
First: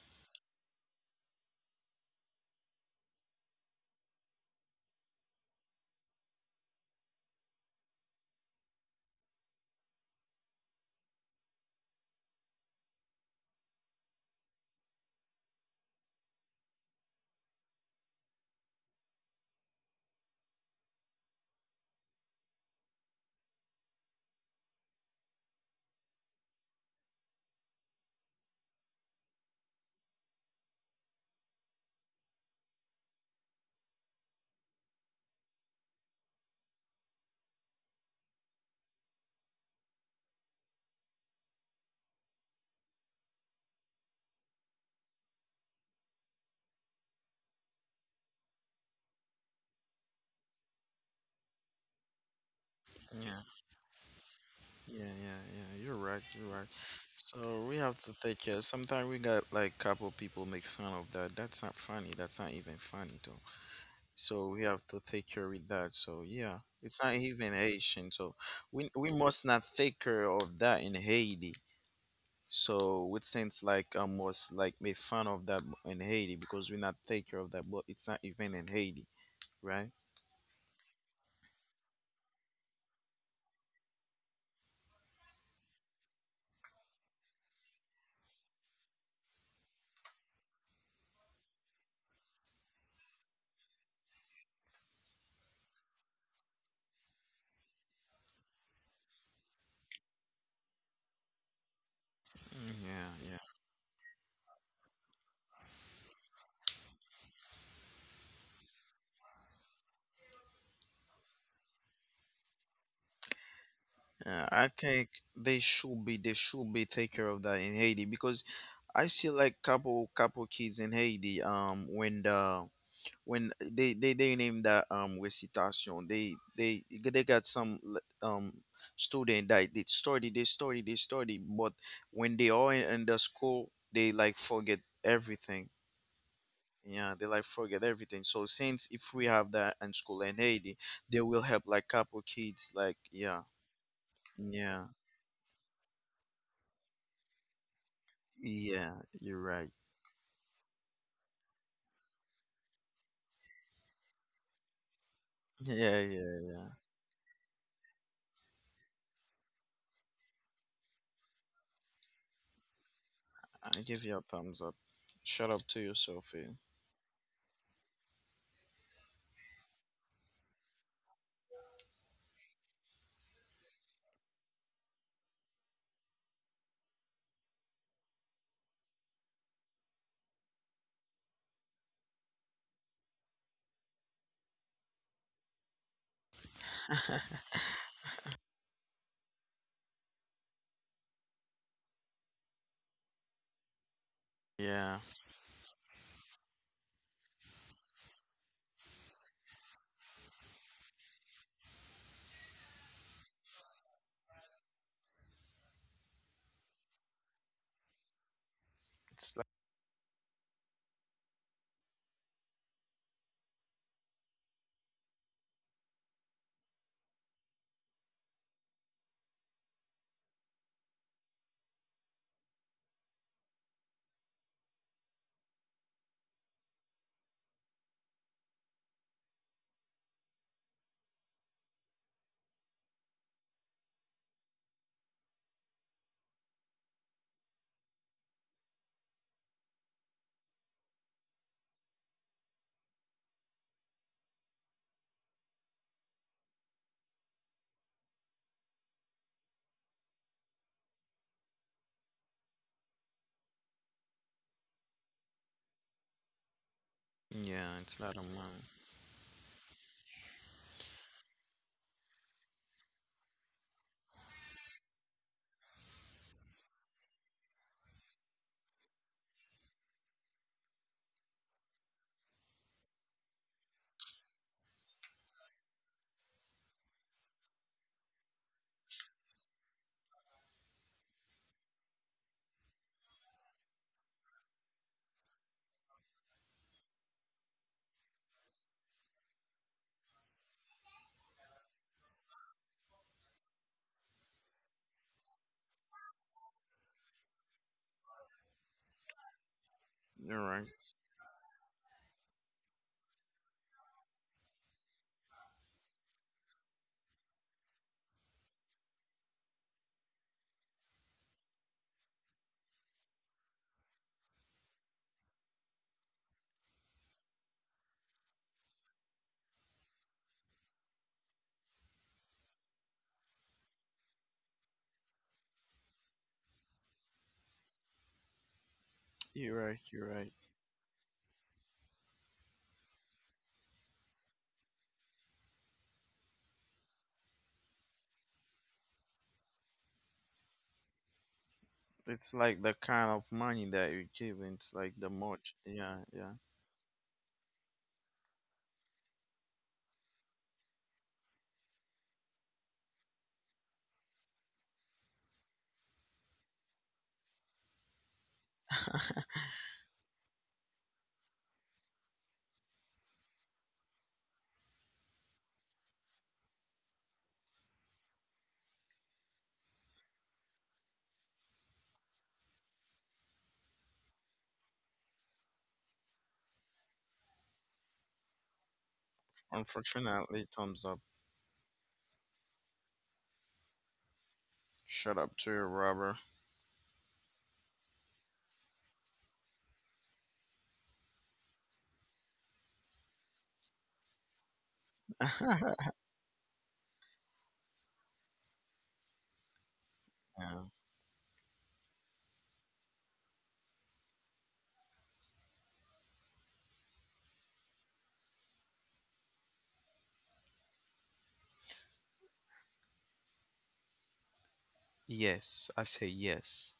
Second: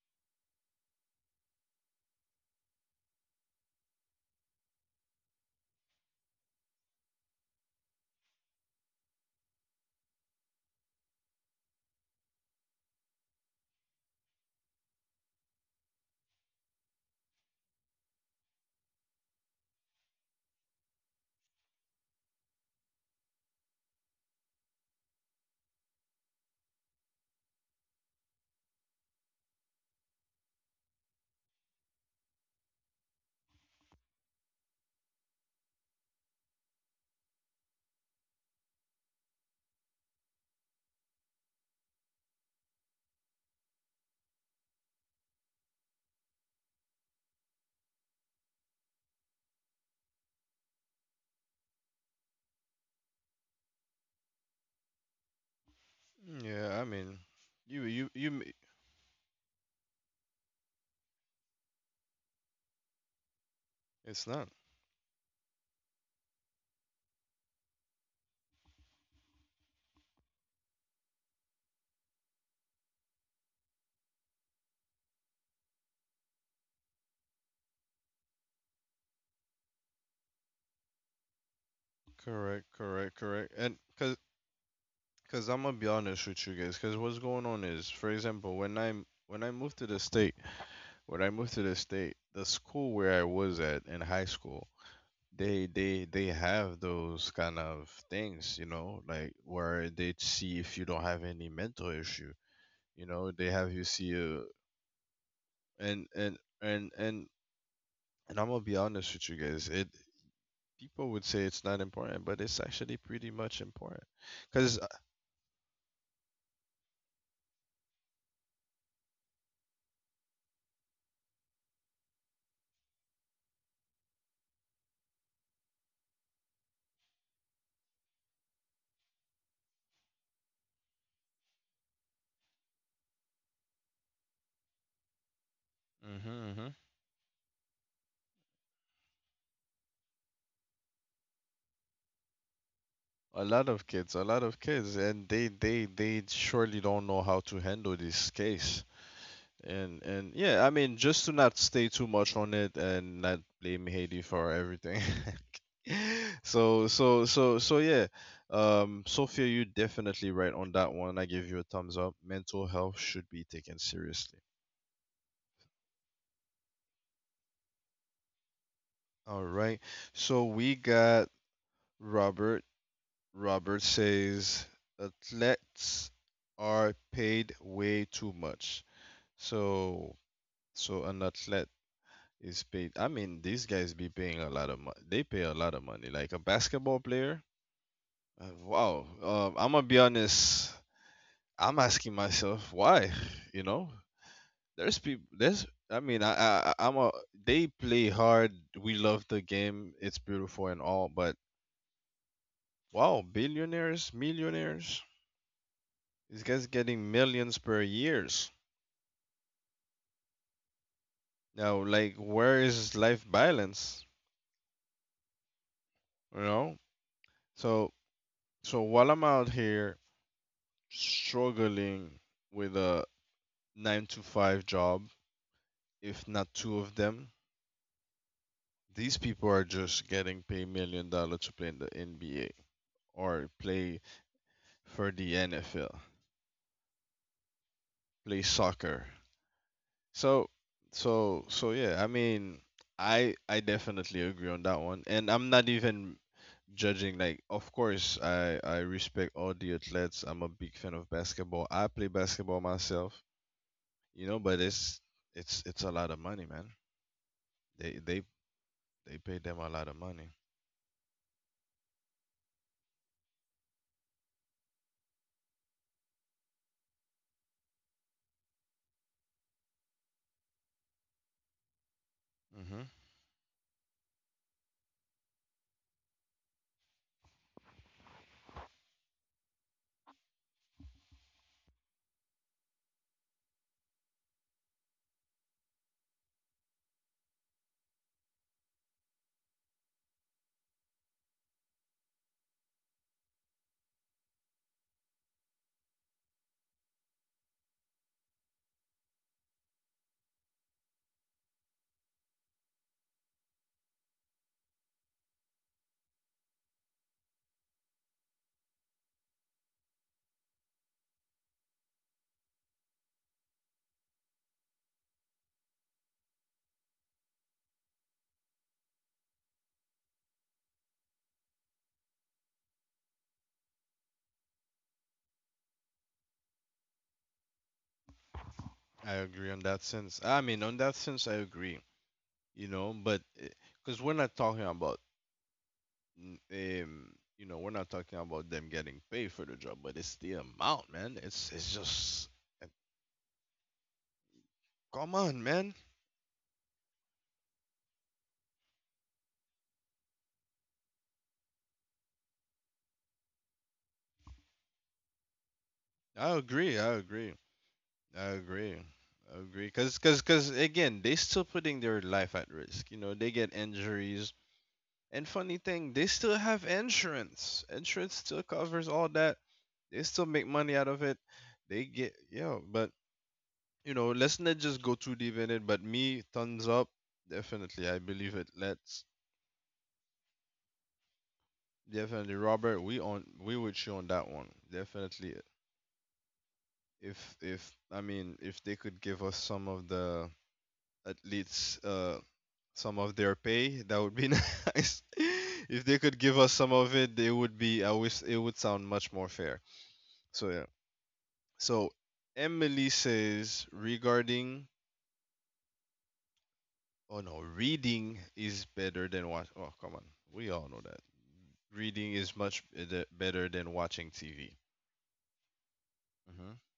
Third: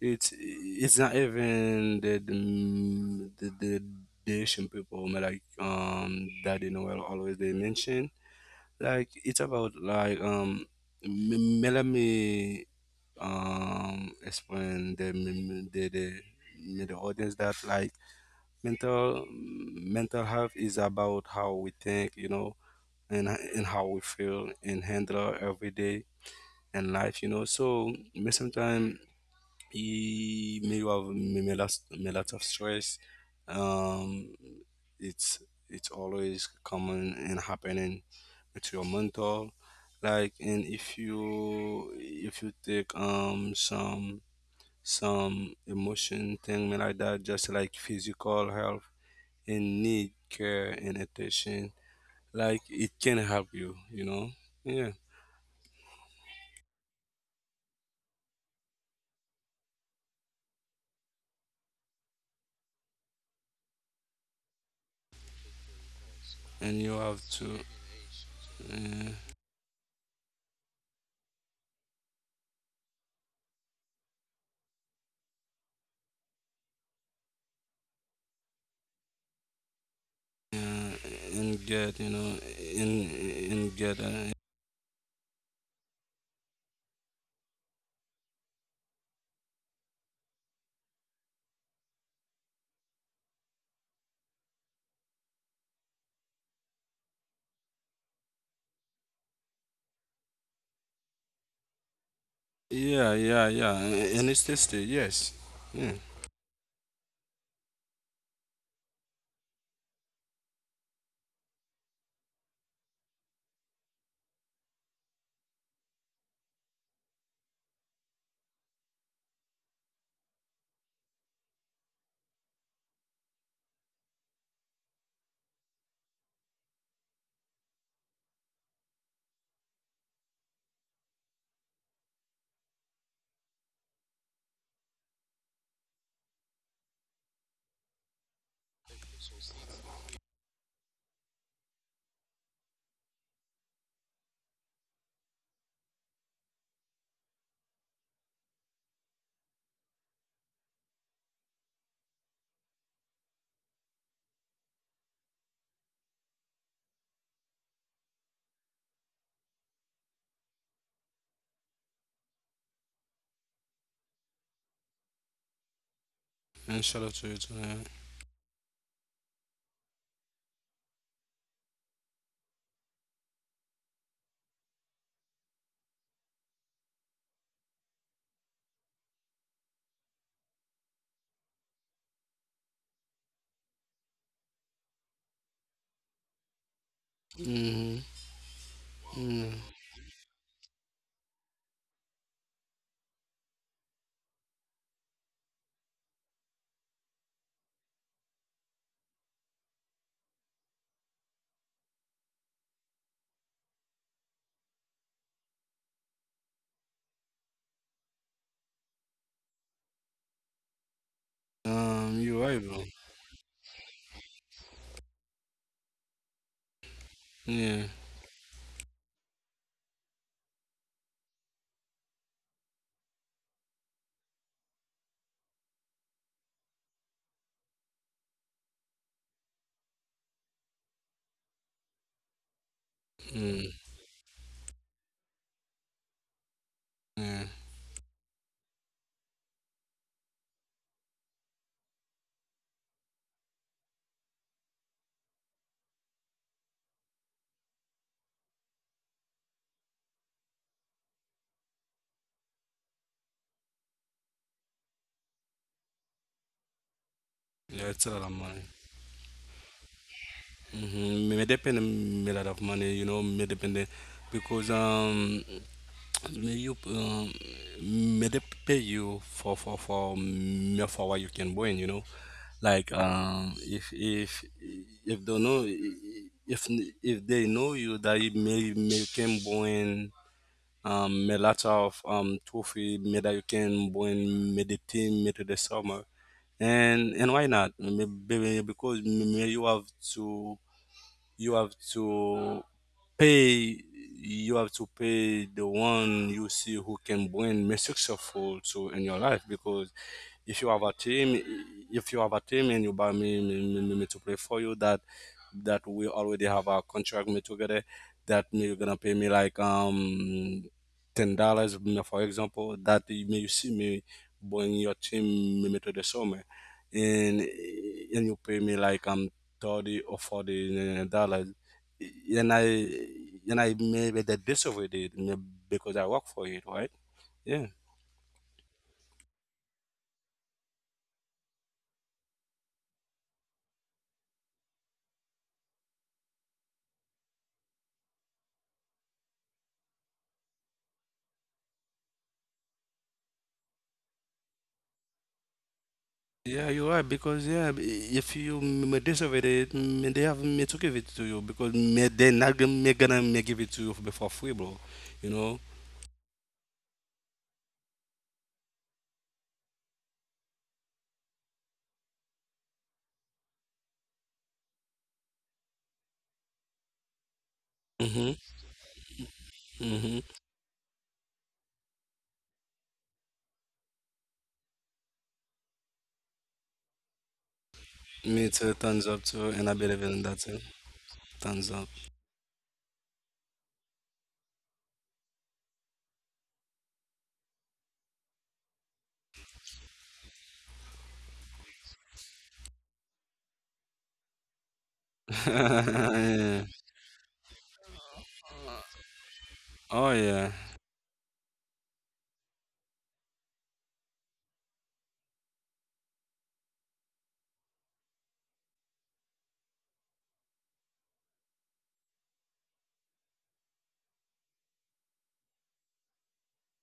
Speaker 2: it's not even the Asian people, but like, that you know, well, always they mention like it's about like, m- let me explain the audience that like mental health is about how we think, you know, and and how we feel and handle our everyday and life, you know. So may sometimes he may have may lot may lots of stress. Um, it's it's always common and happening with your mental. Like and if you take some emotion thing like that, just like physical health and need care and attention, like it can
Speaker 3: Yeah,
Speaker 2: help you, you know, yeah,
Speaker 3: yeah, yeah, yeah. You're right. You're right.
Speaker 1: Yeah, I mean,
Speaker 3: So we
Speaker 1: you
Speaker 3: have
Speaker 1: you
Speaker 3: to
Speaker 1: you.
Speaker 3: take
Speaker 1: m-
Speaker 3: care. Sometimes we got like couple people make fun of that. That's not funny. That's not even funny though.
Speaker 1: it's not
Speaker 3: So we have to take care with that. So yeah,
Speaker 2: and you
Speaker 3: it's not
Speaker 2: have
Speaker 3: even
Speaker 2: to
Speaker 3: Haitian. So we
Speaker 2: uh,
Speaker 3: we must not take care of that in Haiti. So with sense like almost like made fun of that in Haiti because we not take care of that, but it's not even in Haiti, right?
Speaker 2: uh, and get, you know,
Speaker 1: correct,
Speaker 2: in and
Speaker 1: and
Speaker 2: get,
Speaker 1: cause I'm gonna be honest with you guys. Cause what's going on is, for example, when I moved to the state, when I moved to the state, the school where I was at in high school, they have those kind of things, you know, like where they see if you don't have any mental issue,
Speaker 3: Mm,
Speaker 1: you
Speaker 2: yeah,
Speaker 3: yeah,
Speaker 1: know,
Speaker 3: yeah.
Speaker 2: yeah,
Speaker 1: they
Speaker 2: yeah,
Speaker 1: have you see
Speaker 2: and it's
Speaker 1: a
Speaker 2: tasty, yes, yeah,
Speaker 1: and and and and and I'm gonna be honest with you guys. It people would say it's not important, but it's actually pretty much important.
Speaker 3: Yeah, I
Speaker 1: Because
Speaker 3: think they should be take care of that in Haiti because I see like couple kids in Haiti when the when they name that recitation, they got some student that they study, but when they are in the school, they like forget everything. Yeah, they like forget everything, so since if we have that in school in Haiti, they will help like couple kids, like, yeah.
Speaker 1: a lot of kids, a lot of
Speaker 3: Yeah,
Speaker 1: kids, and they surely don't know how to handle this case.
Speaker 3: yeah, you're right.
Speaker 1: And yeah, I mean, just to not stay too much on it and not blame Haiti for everything.
Speaker 3: Yeah, yeah, yeah.
Speaker 1: So yeah, Sophia, you are definitely right on that one. I give you a thumbs up. Mental health should be taken
Speaker 3: I give you a
Speaker 1: seriously.
Speaker 3: thumbs up. Shut up to you, Sophie.
Speaker 2: and shout out to you too.
Speaker 1: All right. So we got Robert. Robert says athletes are paid way too much. So, so an athlete is paid. I mean, these guys be paying a lot of money. They pay a lot of money. Like a basketball player.
Speaker 2: Yeah. Hmm.
Speaker 1: Wow.
Speaker 2: Yeah.
Speaker 1: I'm gonna be honest. I'm asking myself why. You know,
Speaker 3: Yeah.
Speaker 1: there's people. There's. I mean, I'm a. They play hard. We love the game. It's beautiful and all. But wow, billionaires, millionaires. These guys getting millions per years.
Speaker 3: It's like.
Speaker 1: Now, like,
Speaker 2: You're right,
Speaker 1: where
Speaker 2: bro.
Speaker 1: is life balance? You know.
Speaker 2: Yeah.
Speaker 1: So So while I'm out here struggling with a nine to five job, if not two of them, these people are just getting paid million dollars to play in the NBA or
Speaker 2: Mm,
Speaker 1: play for the NFL,
Speaker 2: yeah,
Speaker 1: play soccer. So so yeah, I mean I definitely agree on that one. And I'm not even judging, like of course I respect all the athletes. I'm a big fan of basketball. I play basketball myself. You know. But it's it's a lot of money, man.
Speaker 3: Yeah,
Speaker 2: yeah,
Speaker 3: it's
Speaker 1: They
Speaker 2: it's a
Speaker 3: not
Speaker 2: lot
Speaker 3: a
Speaker 1: they
Speaker 2: of money.
Speaker 3: money.
Speaker 1: they pay them a lot of money.
Speaker 2: Mm-hmm. May depend, a lot of money, you know. May depend, because you, may they pay you for me for what you can win, you know. Like
Speaker 1: hmm
Speaker 2: if they know, if if they know you that you may can win a lot of trophy may that you can win may the team may to the summer. And why not, maybe because may you have to, you have to pay, you have to pay the one you see who can bring me successful to in your life. Because
Speaker 3: You're
Speaker 2: if
Speaker 3: right,
Speaker 2: you have a team, if you have a team and you buy me, me, me, me to play for you, that that we already have a contract me together. That me you're gonna pay me like $10, for example. That you may you see me bring your team me, me to the summer, and you pay me like 30 or 40 dollars, and I maybe that disobeyed it because I work for it, right? Yeah.
Speaker 1: I agree
Speaker 3: you're
Speaker 1: on
Speaker 3: right,
Speaker 1: that
Speaker 3: you're
Speaker 1: sense.
Speaker 3: right.
Speaker 1: I mean, on that sense, I agree. You know, but because we're not talking about, n- um, you know, we're not talking about them getting paid for the job, but it's the amount, man. It's just,
Speaker 3: It's like
Speaker 1: uh,
Speaker 3: the kind of money that you give, it's like the
Speaker 1: come on,
Speaker 3: much,
Speaker 1: man.
Speaker 3: yeah, yeah.
Speaker 2: Yeah, you are, because yeah, if you deserve it, they have me to give it to you because me, they're not gonna, me gonna me give it to you for free, bro. You know.
Speaker 1: I agree. I agree. I agree. I agree. Cause again, they still putting their life at risk. You know, they get injuries. And funny thing, they still have insurance. Insurance
Speaker 2: Mhm.
Speaker 1: still covers all that. They
Speaker 2: Mhm.
Speaker 1: still make money out of it. They get yo, but you know, let's not just go too deep in it. But me, thumbs up, definitely. I believe
Speaker 2: Me
Speaker 1: it.
Speaker 2: too. Thumbs
Speaker 1: Let's
Speaker 2: up too, and I believe in that
Speaker 3: Unfortunately,
Speaker 2: too.
Speaker 3: thumbs up.
Speaker 2: Thumbs up.
Speaker 1: definitely, Robert. We on we with you on that one.
Speaker 3: Shut
Speaker 1: Definitely.
Speaker 3: up to you, Robber.
Speaker 1: If I mean if they could give us some of the at least some of their pay, that would be nice.
Speaker 3: Yeah.
Speaker 1: If they could give us
Speaker 2: Yeah.
Speaker 1: some of it, they would be. I wish it would sound much more fair.
Speaker 2: Oh yeah.
Speaker 1: So yeah. So Emily says regarding oh no, reading is better than watch. Oh come on, we all know that reading is much better than watching TV.
Speaker 3: Yes, I say
Speaker 1: hmm
Speaker 3: yes.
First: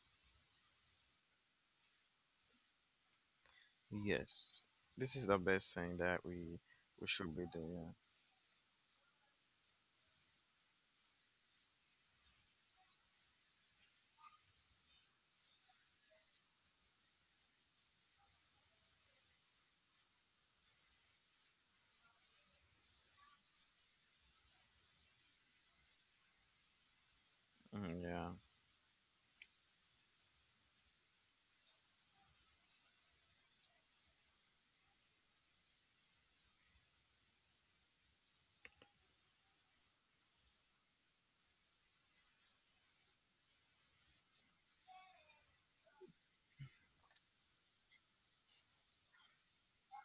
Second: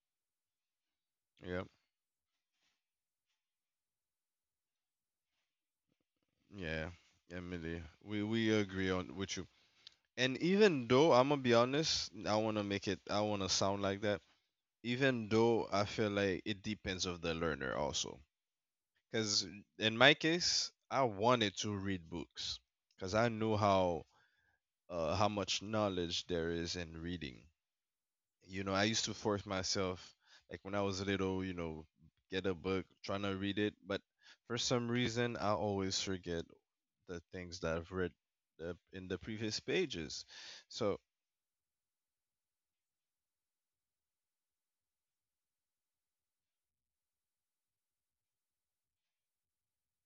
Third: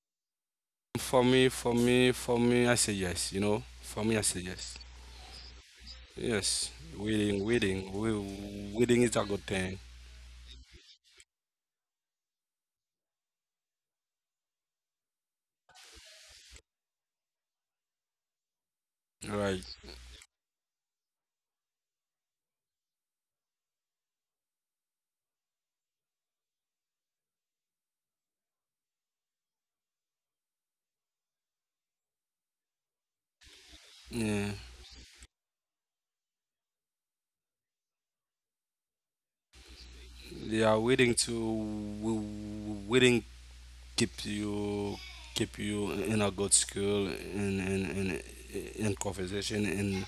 Speaker 2: For me,
Speaker 1: Yep.
Speaker 2: for me, for me, I say yes. You know. For me, I say
Speaker 3: Yes,
Speaker 2: yes.
Speaker 3: this is the best thing that we
Speaker 2: Yes.
Speaker 1: Yeah,
Speaker 3: we should
Speaker 2: Waiting,
Speaker 3: be
Speaker 1: Emily,
Speaker 2: waiting,
Speaker 3: doing.
Speaker 1: we agree
Speaker 2: waiting
Speaker 1: on
Speaker 2: is a
Speaker 1: with
Speaker 2: good
Speaker 1: you.
Speaker 2: thing.
Speaker 1: And even though I'm gonna be honest, I wanna sound like that. Even though I feel like it depends of the learner also, because
Speaker 2: Right.
Speaker 1: in my case, I wanted to read books because I knew how much knowledge there is in reading.
Speaker 3: Mm, yeah,
Speaker 1: You know, I used to force myself, like when I was little, you know, get a book, trying to read it, but
Speaker 2: Yeah.
Speaker 1: for some reason, I always forget the things that I've read in the previous pages.
Speaker 2: They are
Speaker 1: So,
Speaker 2: waiting to waiting keep you keep you in a good school, and in, in conversation,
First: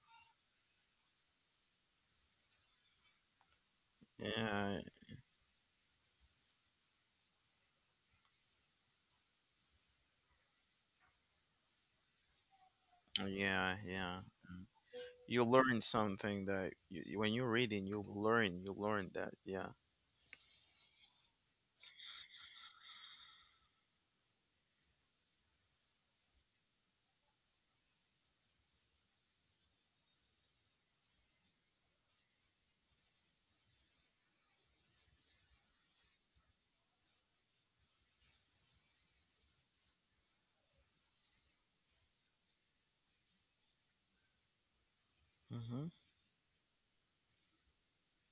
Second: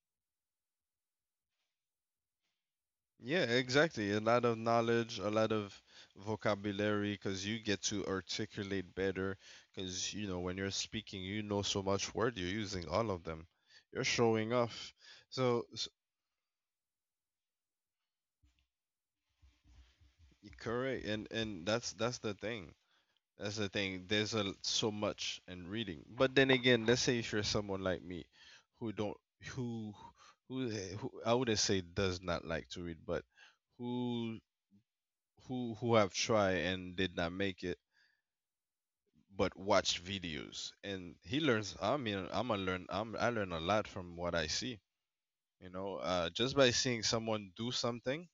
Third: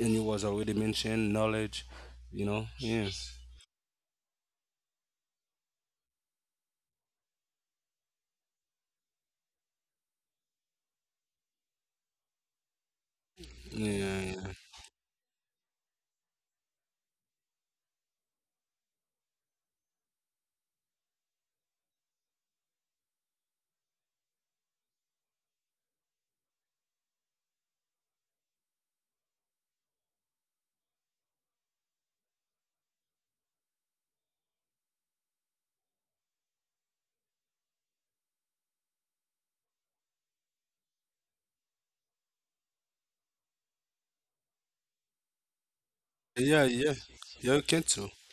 Speaker 2: and it was already mentioned knowledge, you know. Yeah,
Speaker 1: yeah, exactly. A lot of
Speaker 3: yeah,
Speaker 1: knowledge, a lot of vocabulary, because you get to articulate better. Because, you know, when you're speaking, you know so much word, you're using all of them.
Speaker 3: yeah,
Speaker 1: You're
Speaker 3: yeah.
Speaker 2: yeah,
Speaker 1: showing
Speaker 2: yeah,
Speaker 1: off.
Speaker 3: You
Speaker 1: So,
Speaker 3: learn
Speaker 1: s-
Speaker 3: something that you, when you're reading, you learn. You learn that. Yeah.
Speaker 1: Y- correct, and that's the thing. That's the thing. There's so much in reading, but then again, let's say if you're someone like me, who don't who who, eh, who I wouldn't say does not like to read, but who who have tried and did not make it, but watch videos, and he learns. I mean, I'm a learn. I'm I learn a lot from what I see. You
Speaker 3: Mm-hmm.
Speaker 1: know, just
Speaker 2: yeah,
Speaker 1: by
Speaker 2: yeah.
Speaker 1: seeing someone
Speaker 2: Yeah, you
Speaker 1: do
Speaker 2: can too.
Speaker 1: something.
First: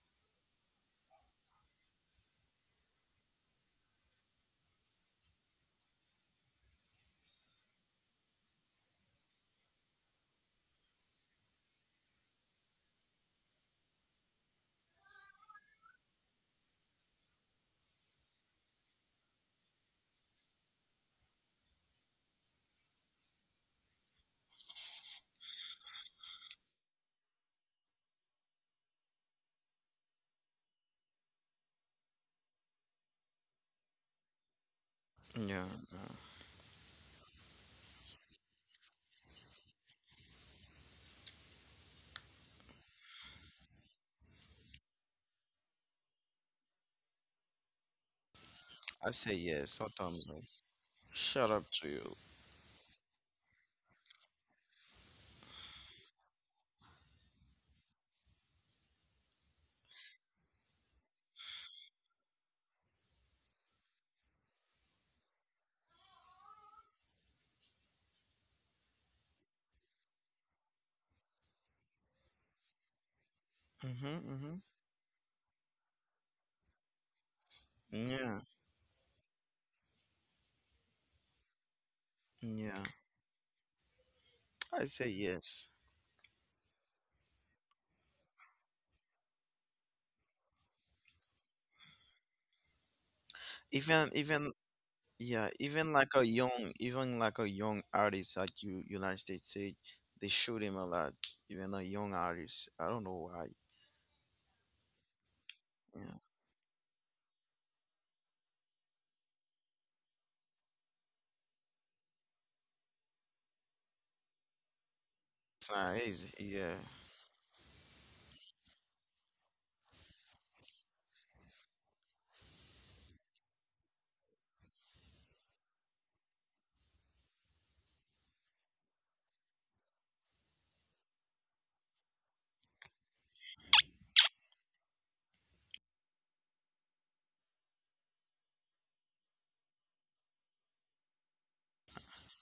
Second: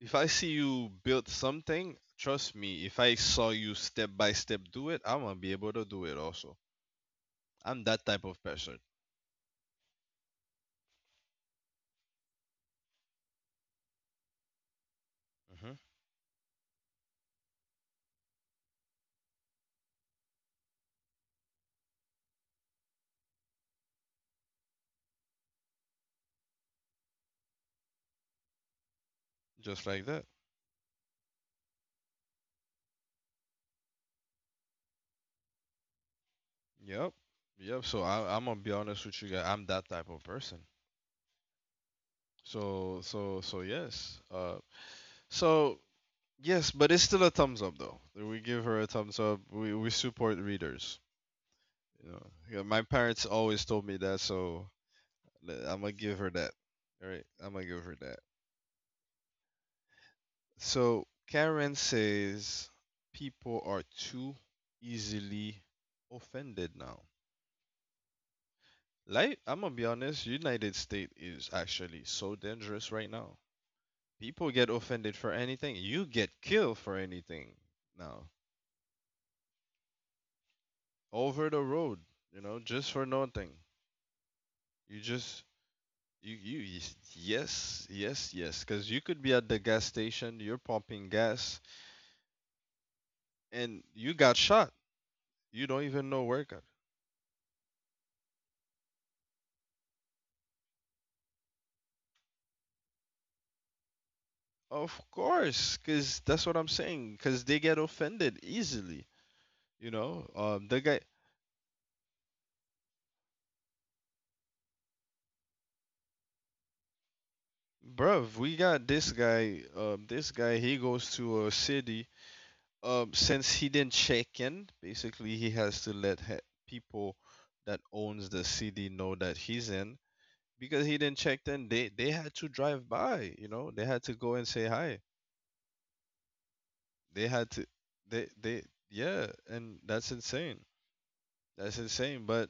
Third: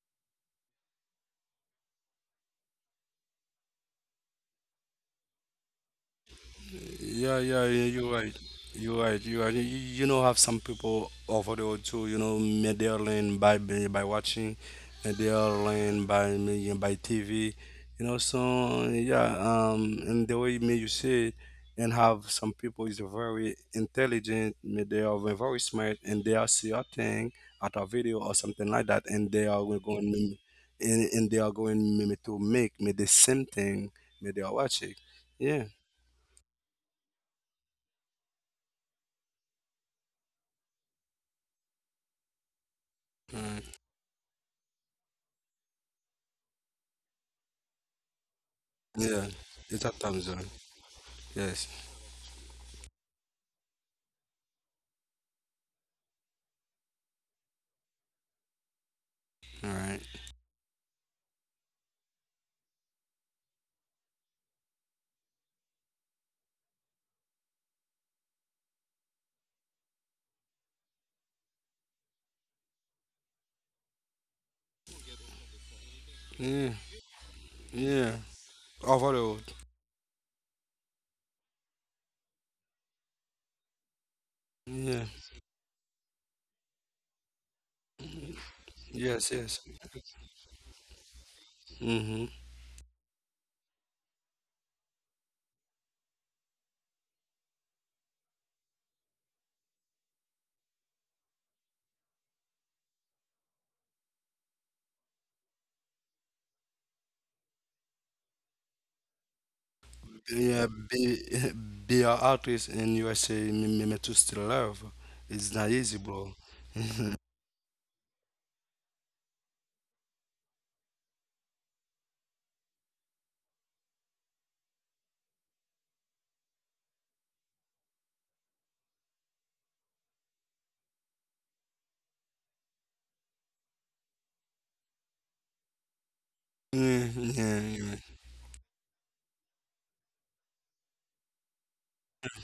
Speaker 1: If I see you build something, trust me, if I saw you step by step do it, I'm gonna be able to do it also.
Speaker 2: Yeah, yeah,
Speaker 1: I'm
Speaker 2: yeah,
Speaker 1: that
Speaker 2: you're
Speaker 1: type
Speaker 2: right.
Speaker 1: of person.
Speaker 2: You're right. You're right. You know, have some people over there too, you know, made their learn by watching, made their
Speaker 1: hmm
Speaker 2: learn by by TV, you know. So yeah, and the way may you say it, and have some people is very intelligent, may they are very smart, and they are see a thing at a video or something like that, and they are
Speaker 1: Just like
Speaker 2: going
Speaker 1: that.
Speaker 2: and they are going maybe to make me the same thing, may they are watching. Yeah.
Speaker 3: Yeah.
Speaker 1: Yep. Yep. So I, I'm gonna be honest with you guys. I'm that type of person. So yes. So yes, but it's still a thumbs up though. We give her a
Speaker 3: I
Speaker 1: thumbs
Speaker 2: Yeah,
Speaker 3: say
Speaker 1: up.
Speaker 3: yes.
Speaker 2: it's
Speaker 1: We
Speaker 2: a time
Speaker 3: Sometimes.
Speaker 1: support
Speaker 3: No.
Speaker 2: zone.
Speaker 1: readers.
Speaker 3: Shut
Speaker 2: Yes.
Speaker 3: up to
Speaker 1: You
Speaker 3: you.
Speaker 1: know. Yeah, my parents always told me that, so I'm gonna give her that. All right. I'm gonna give her that.
Speaker 2: All right.
Speaker 1: So Karen says people are too easily offended now. Like I'm gonna be honest, United States is actually so dangerous right now.
Speaker 3: Mm-hmm.
Speaker 1: People
Speaker 3: Mm-hmm.
Speaker 1: get offended for anything. You get
Speaker 2: Yeah.
Speaker 1: killed for anything
Speaker 2: Yeah.
Speaker 1: now.
Speaker 3: Yeah.
Speaker 2: Over the road.
Speaker 1: Over the road, you know,
Speaker 3: Yeah.
Speaker 1: just for nothing.
Speaker 3: I
Speaker 1: You
Speaker 2: Yeah.
Speaker 3: say
Speaker 1: just
Speaker 3: yes.
Speaker 1: you you yes, 'cause you could
Speaker 2: Yes.
Speaker 1: be at the
Speaker 2: Yes.
Speaker 1: gas station, you're pumping gas,
Speaker 2: Mhm.
Speaker 1: and you
Speaker 3: Even
Speaker 1: got
Speaker 3: even
Speaker 1: shot.
Speaker 3: yeah.
Speaker 1: You don't even know where it got.
Speaker 3: Even like a young artist, like you United States say, they shoot him a lot. Even a young artist. I don't know why.
Speaker 1: Of course, because
Speaker 3: Yeah.
Speaker 1: that's what I'm saying. Because they get offended easily. You know,
Speaker 2: Yeah.
Speaker 1: the guy,
Speaker 2: Be be an artist in USA. Me me me to still love. It's not easy,
Speaker 3: Ah,
Speaker 2: bro.
Speaker 3: easy. Yeah,
Speaker 2: Yeah.
Speaker 1: bruv, we got this guy. This guy, he goes to a city. Since he didn't check in, basically, he has to people that owns the city know that he's in. Because he didn't check in, they had to drive by. You know, they had to go and say hi.
Speaker 2: Yeah.
Speaker 1: They had to,
Speaker 2: Yeah.
Speaker 1: they yeah, and that's insane. That's insane. But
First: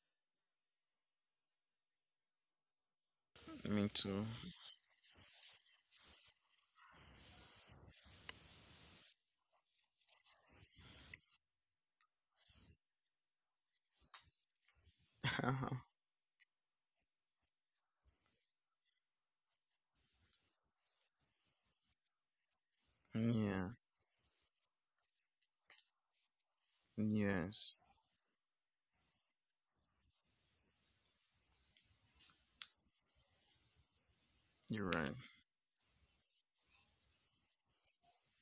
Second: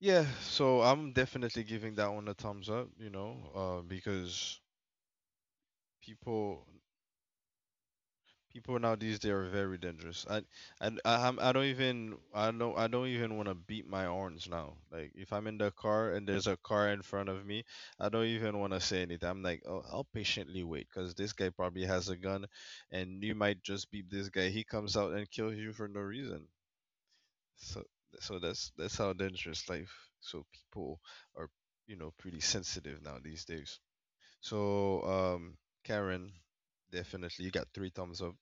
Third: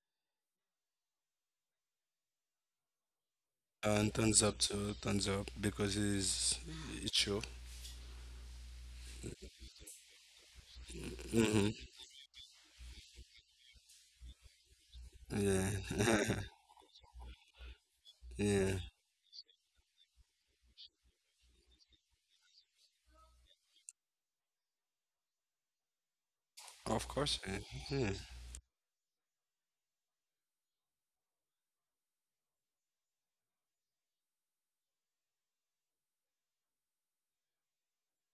Speaker 1: yeah, so I'm definitely giving that one a thumbs up, you know,
Speaker 3: me
Speaker 2: And
Speaker 3: too.
Speaker 2: thumbs up
Speaker 1: because
Speaker 2: to thumbs up because it's
Speaker 1: people
Speaker 2: it's true.
Speaker 1: people now these days are very dangerous. I don't
Speaker 2: Hmm.
Speaker 1: even I know I don't even want to beat my horns now. Like if I'm in the
Speaker 2: Yeah.
Speaker 1: car and there's a car in front of me, I don't even want to
Speaker 2: Yeah.
Speaker 1: say anything. I'm like, oh, I'll patiently wait because this guy probably has a gun, and you might
Speaker 3: Yeah,
Speaker 1: just beat this guy. He comes out and kills you for no reason.
Speaker 2: Of course. Yeah.
Speaker 3: yes,
Speaker 1: So
Speaker 2: Yeah.
Speaker 1: that's how dangerous life, so people are, you know, pretty sensitive now these days.
Speaker 3: you're
Speaker 1: so
Speaker 3: right.
Speaker 1: um Karen, definitely you got three thumbs up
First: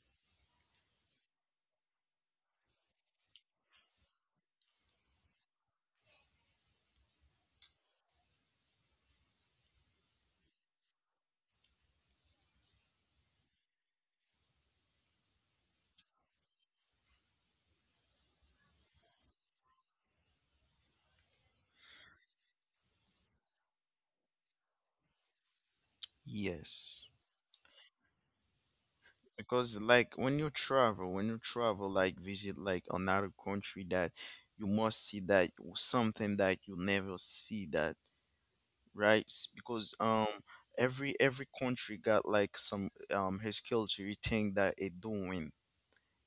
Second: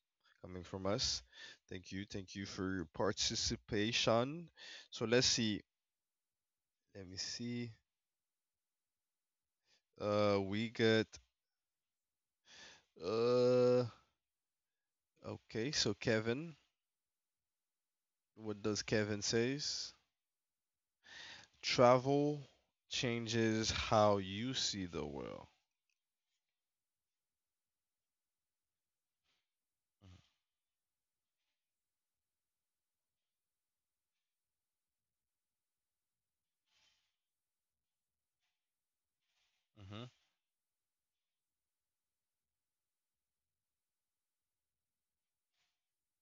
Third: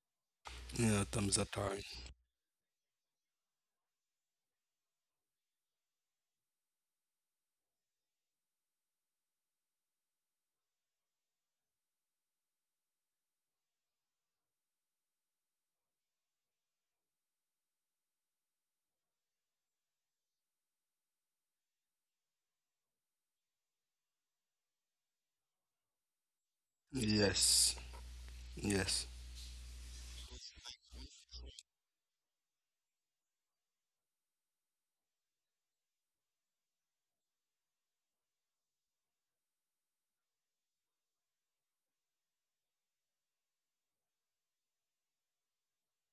Speaker 1: coming from
Speaker 2: Yeah,
Speaker 1: us.
Speaker 2: thumbs up. All right.
Speaker 1: Thank you for your participation. So let's see, let me see. We get uh okay, so Kevin, what does Kevin says? Travel changes how you see the world.
Speaker 3: Yes,
Speaker 2: Yes. Yes.
Speaker 3: because like when you travel, like visit like another country that you must see that something that you never see that, right? Because
Speaker 1: hmm
Speaker 3: every country got like some his culture thing that it doing.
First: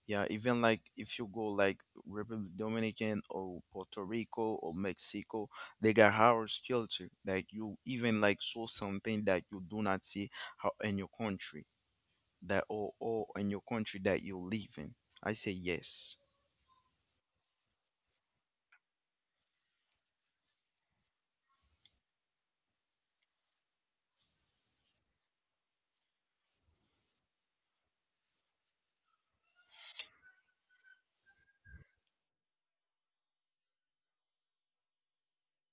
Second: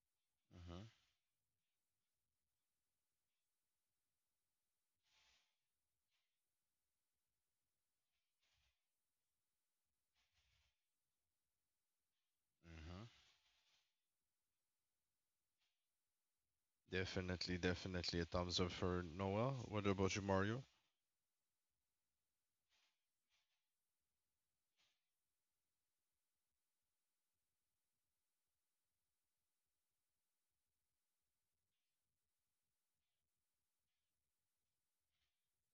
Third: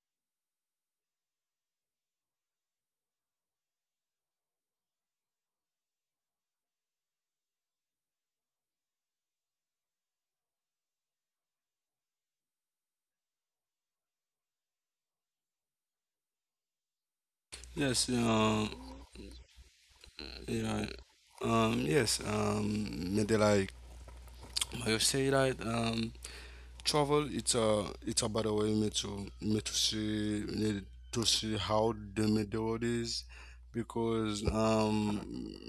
Speaker 3: Yeah, even like if you go like Republic Dominican or Puerto Rico or Mexico, they got harsh culture. Like you even like saw something that you do not see how in your country that
Speaker 1: hmm
Speaker 3: or in your country that you live in. I say yes.
Speaker 1: Definitely,
Speaker 2: Yes.
Speaker 1: definitely a thumbs up for Noah. What about you, Mario?
Speaker 2: Yeah. Yes, maybe like how you say that, travel. It's a better way me to me to see how the me the world is, because,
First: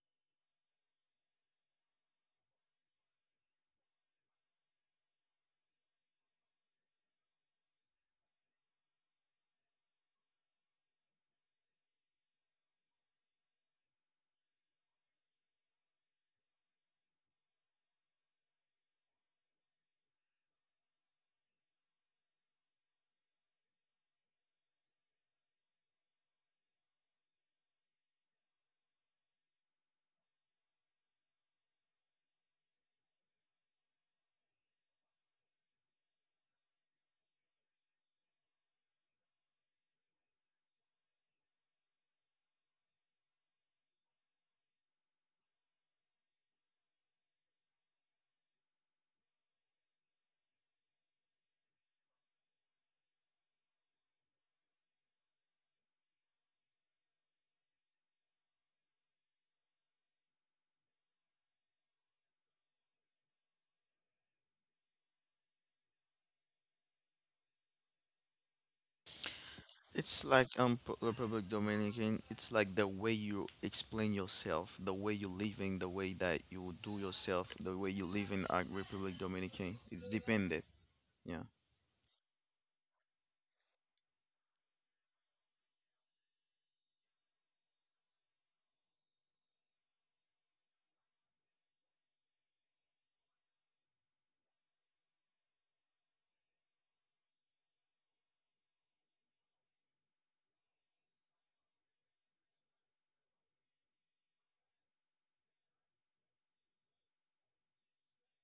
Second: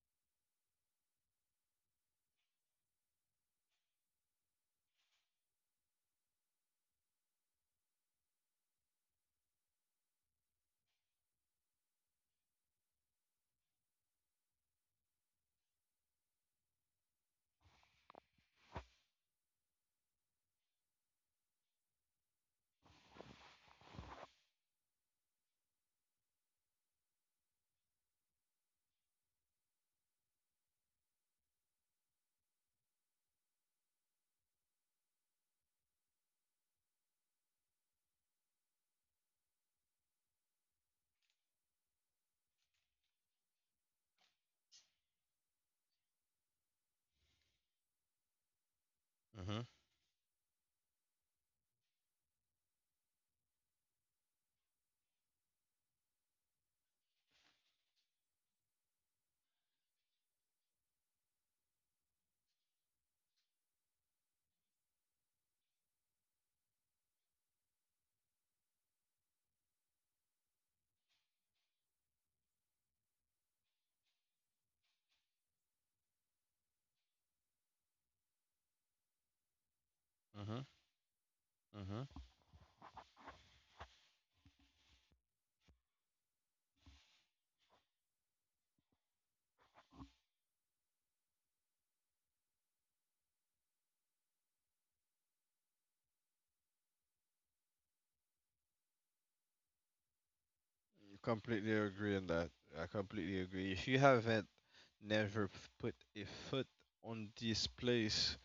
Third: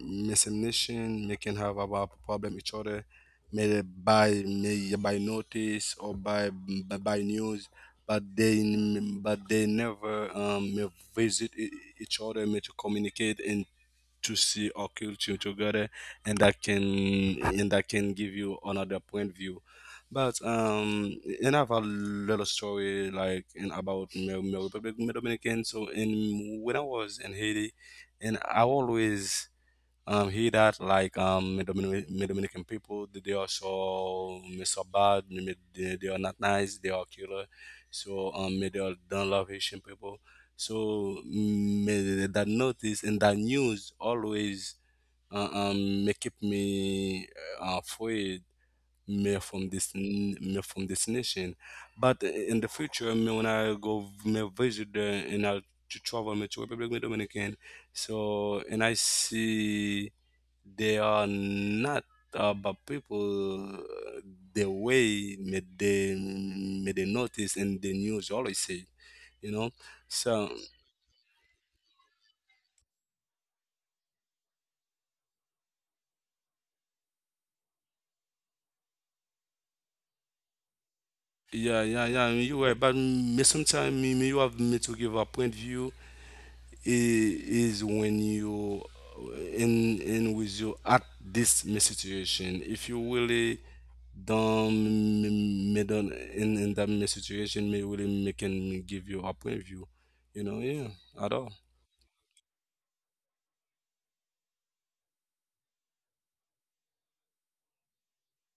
Speaker 2: missing nation may can have about problem each other, may by notice or by by news. But they, but they never may visit each other, may to communicate and to see our culture together, and that can give you another point of view. But and I have a little story like in about my, my Republic, my Dominican. So in when I was in Haiti, and I always here that like my Dominican people, they are so me so bad, they are not nice, they are killer. So me they are don't love Haitian people. So me, that notice and that news always, me keep me afraid me from
Speaker 1: Mm-hmm.
Speaker 2: this, me from this nation. But in the future me when I go me visit there, and I to travel me to Republic of Dominican. So and I see they are not about people, the way may they notice and the news always say, you know.
Speaker 3: It's
Speaker 2: So
Speaker 3: like Republic Dominican. It's like the way you explain yourself, the way you living, the way that you do yourself, the way you live in Republic Dominican. It's
Speaker 1: Mm-hmm.
Speaker 3: dependent. Yeah.
Speaker 2: yeah, yeah,
Speaker 1: Mm-hmm.
Speaker 2: yeah, you were, but me sometimes me, me you have me to give a point view, is when you, in with you at this me situation, if you really don't me, me don't in that me situation, me really me can give you a point view, you know, yeah,
Speaker 1: You
Speaker 2: at all.
Speaker 1: completely agree on that. I completely agree. If you haven't never p- put a foot on this place,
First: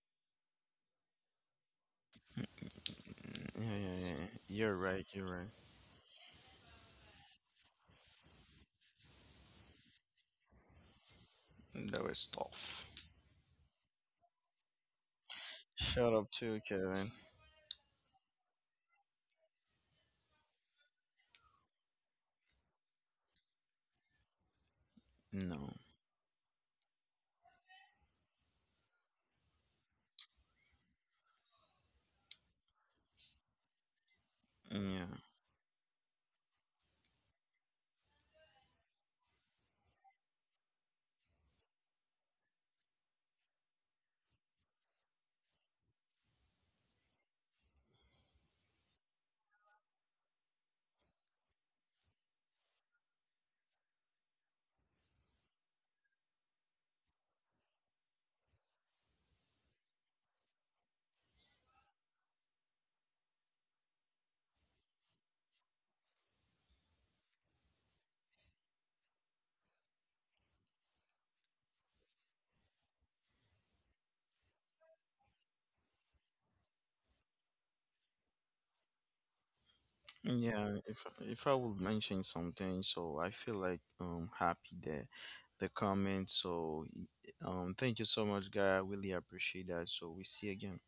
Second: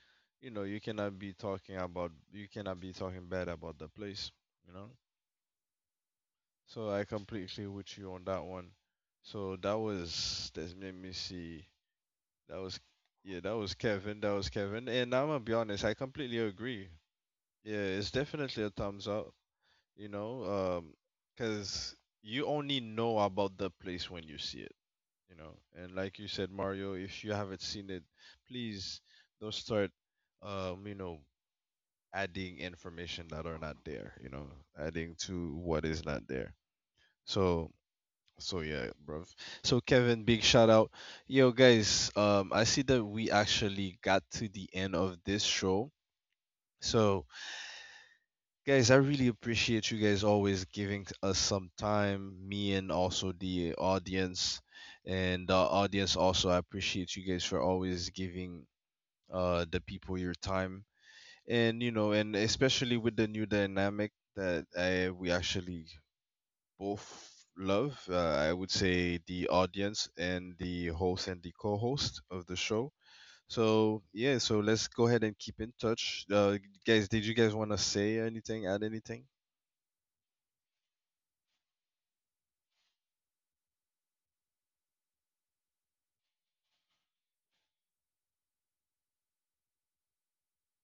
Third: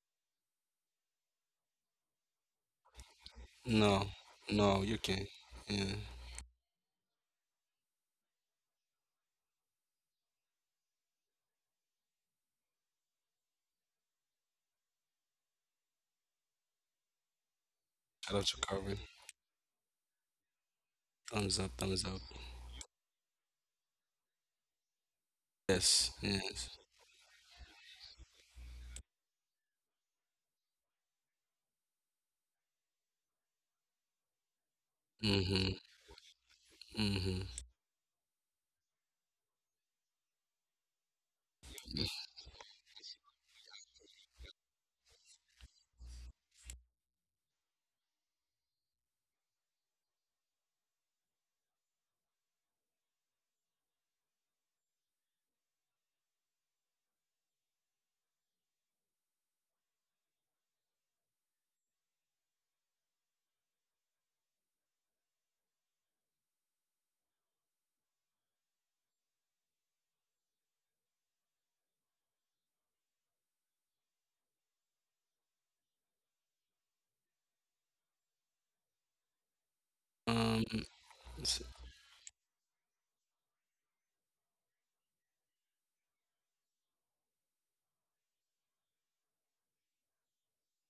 Speaker 1: you know, you cannot be talking about, you cannot be talking bad
Speaker 3: Yeah, yeah,
Speaker 1: about the
Speaker 2: No,
Speaker 3: yeah. Yeah.
Speaker 1: place, you
Speaker 3: You're
Speaker 2: no,
Speaker 1: know?
Speaker 2: you
Speaker 3: right.
Speaker 2: can.
Speaker 3: You're right.
Speaker 2: Yeah.
Speaker 1: So I completely with you on that one. So that was that's let me see.
Speaker 3: That was
Speaker 1: That was
Speaker 3: tough.
Speaker 1: yeah, that was Kevin. That was Kevin. And I'm gonna be honest, I
Speaker 3: Shut up
Speaker 1: completely
Speaker 3: too,
Speaker 1: agree.
Speaker 3: Kevin.
Speaker 1: Yeah, it's
Speaker 2: Shout out to
Speaker 1: definitely a
Speaker 2: Calvin.
Speaker 1: thumbs up, you know,
Speaker 2: Thumbs up,
Speaker 1: cause
Speaker 2: thumbs up.
Speaker 1: you only know about the place when you see it, you know.
Speaker 3: No.
Speaker 1: And
Speaker 2: Yes,
Speaker 1: like you said,
Speaker 2: yes.
Speaker 1: Mario, if you haven't seen it, please don't start, you know, adding information that are not there, you know,
Speaker 3: Yeah.
Speaker 1: adding to
Speaker 2: Mm-hmm.
Speaker 1: what is not there.
Speaker 2: Mm-hmm.
Speaker 1: So, yeah, bro. So Kevin, big shout out. Yo, guys, I see that we actually got to the end of this show. So, guys, I really appreciate you guys always giving us some time, me and also the audience. And the audience also, I appreciate you guys for always giving the people your time. And you know, and especially with the new dynamic that I we actually both love, I would say the audience and the host and the co-host of the show. So yeah, so let's go ahead and keep in touch. Guys, did you guys want to say anything, add anything?
Speaker 2: Um
Speaker 3: Yeah. If I
Speaker 2: s-
Speaker 3: would mention something, so I feel like happy that the comment. So thank you so much, guy. I really appreciate that. So we see again.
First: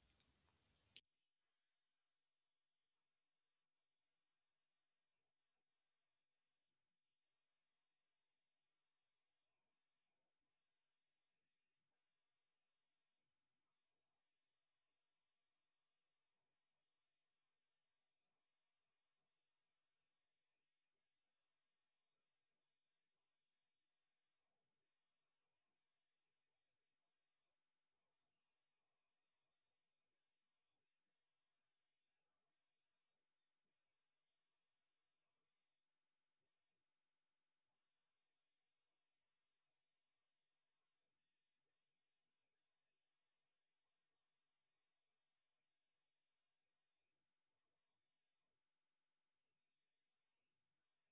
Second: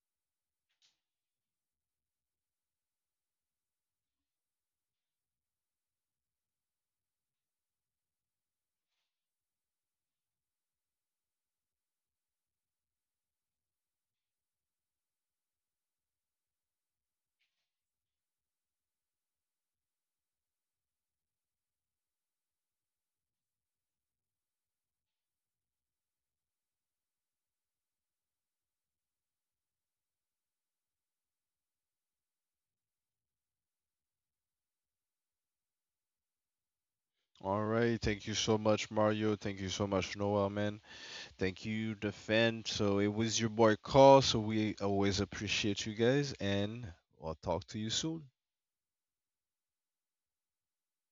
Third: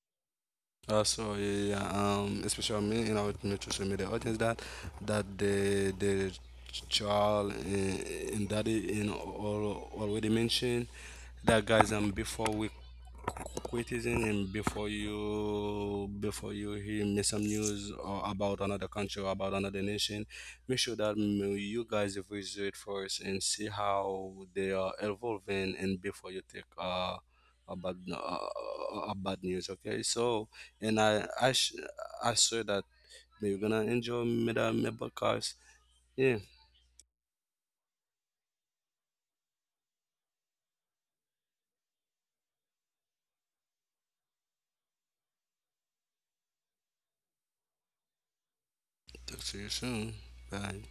Speaker 2: so yeah, yeah, especially me in our social media audience, that that the child, and daddy in all already mentioned that, guys, before we criticism him, before you, before you hear me some news or about another country or about another nation, make sure that, mm, you guys visit first and see how they are evolving, and before you take a bad, bad news, okay. So and I swear that you're gonna enjoy me that podcast. Yeah.
Speaker 1: All right. Thank you so much, Mario. Thank you so much, Noah, man. Thank you, Defend. So it was your boy Carl. So we always appreciate you guys, and I'll talk to you soon.
Speaker 2: Talk to you soon. Bye.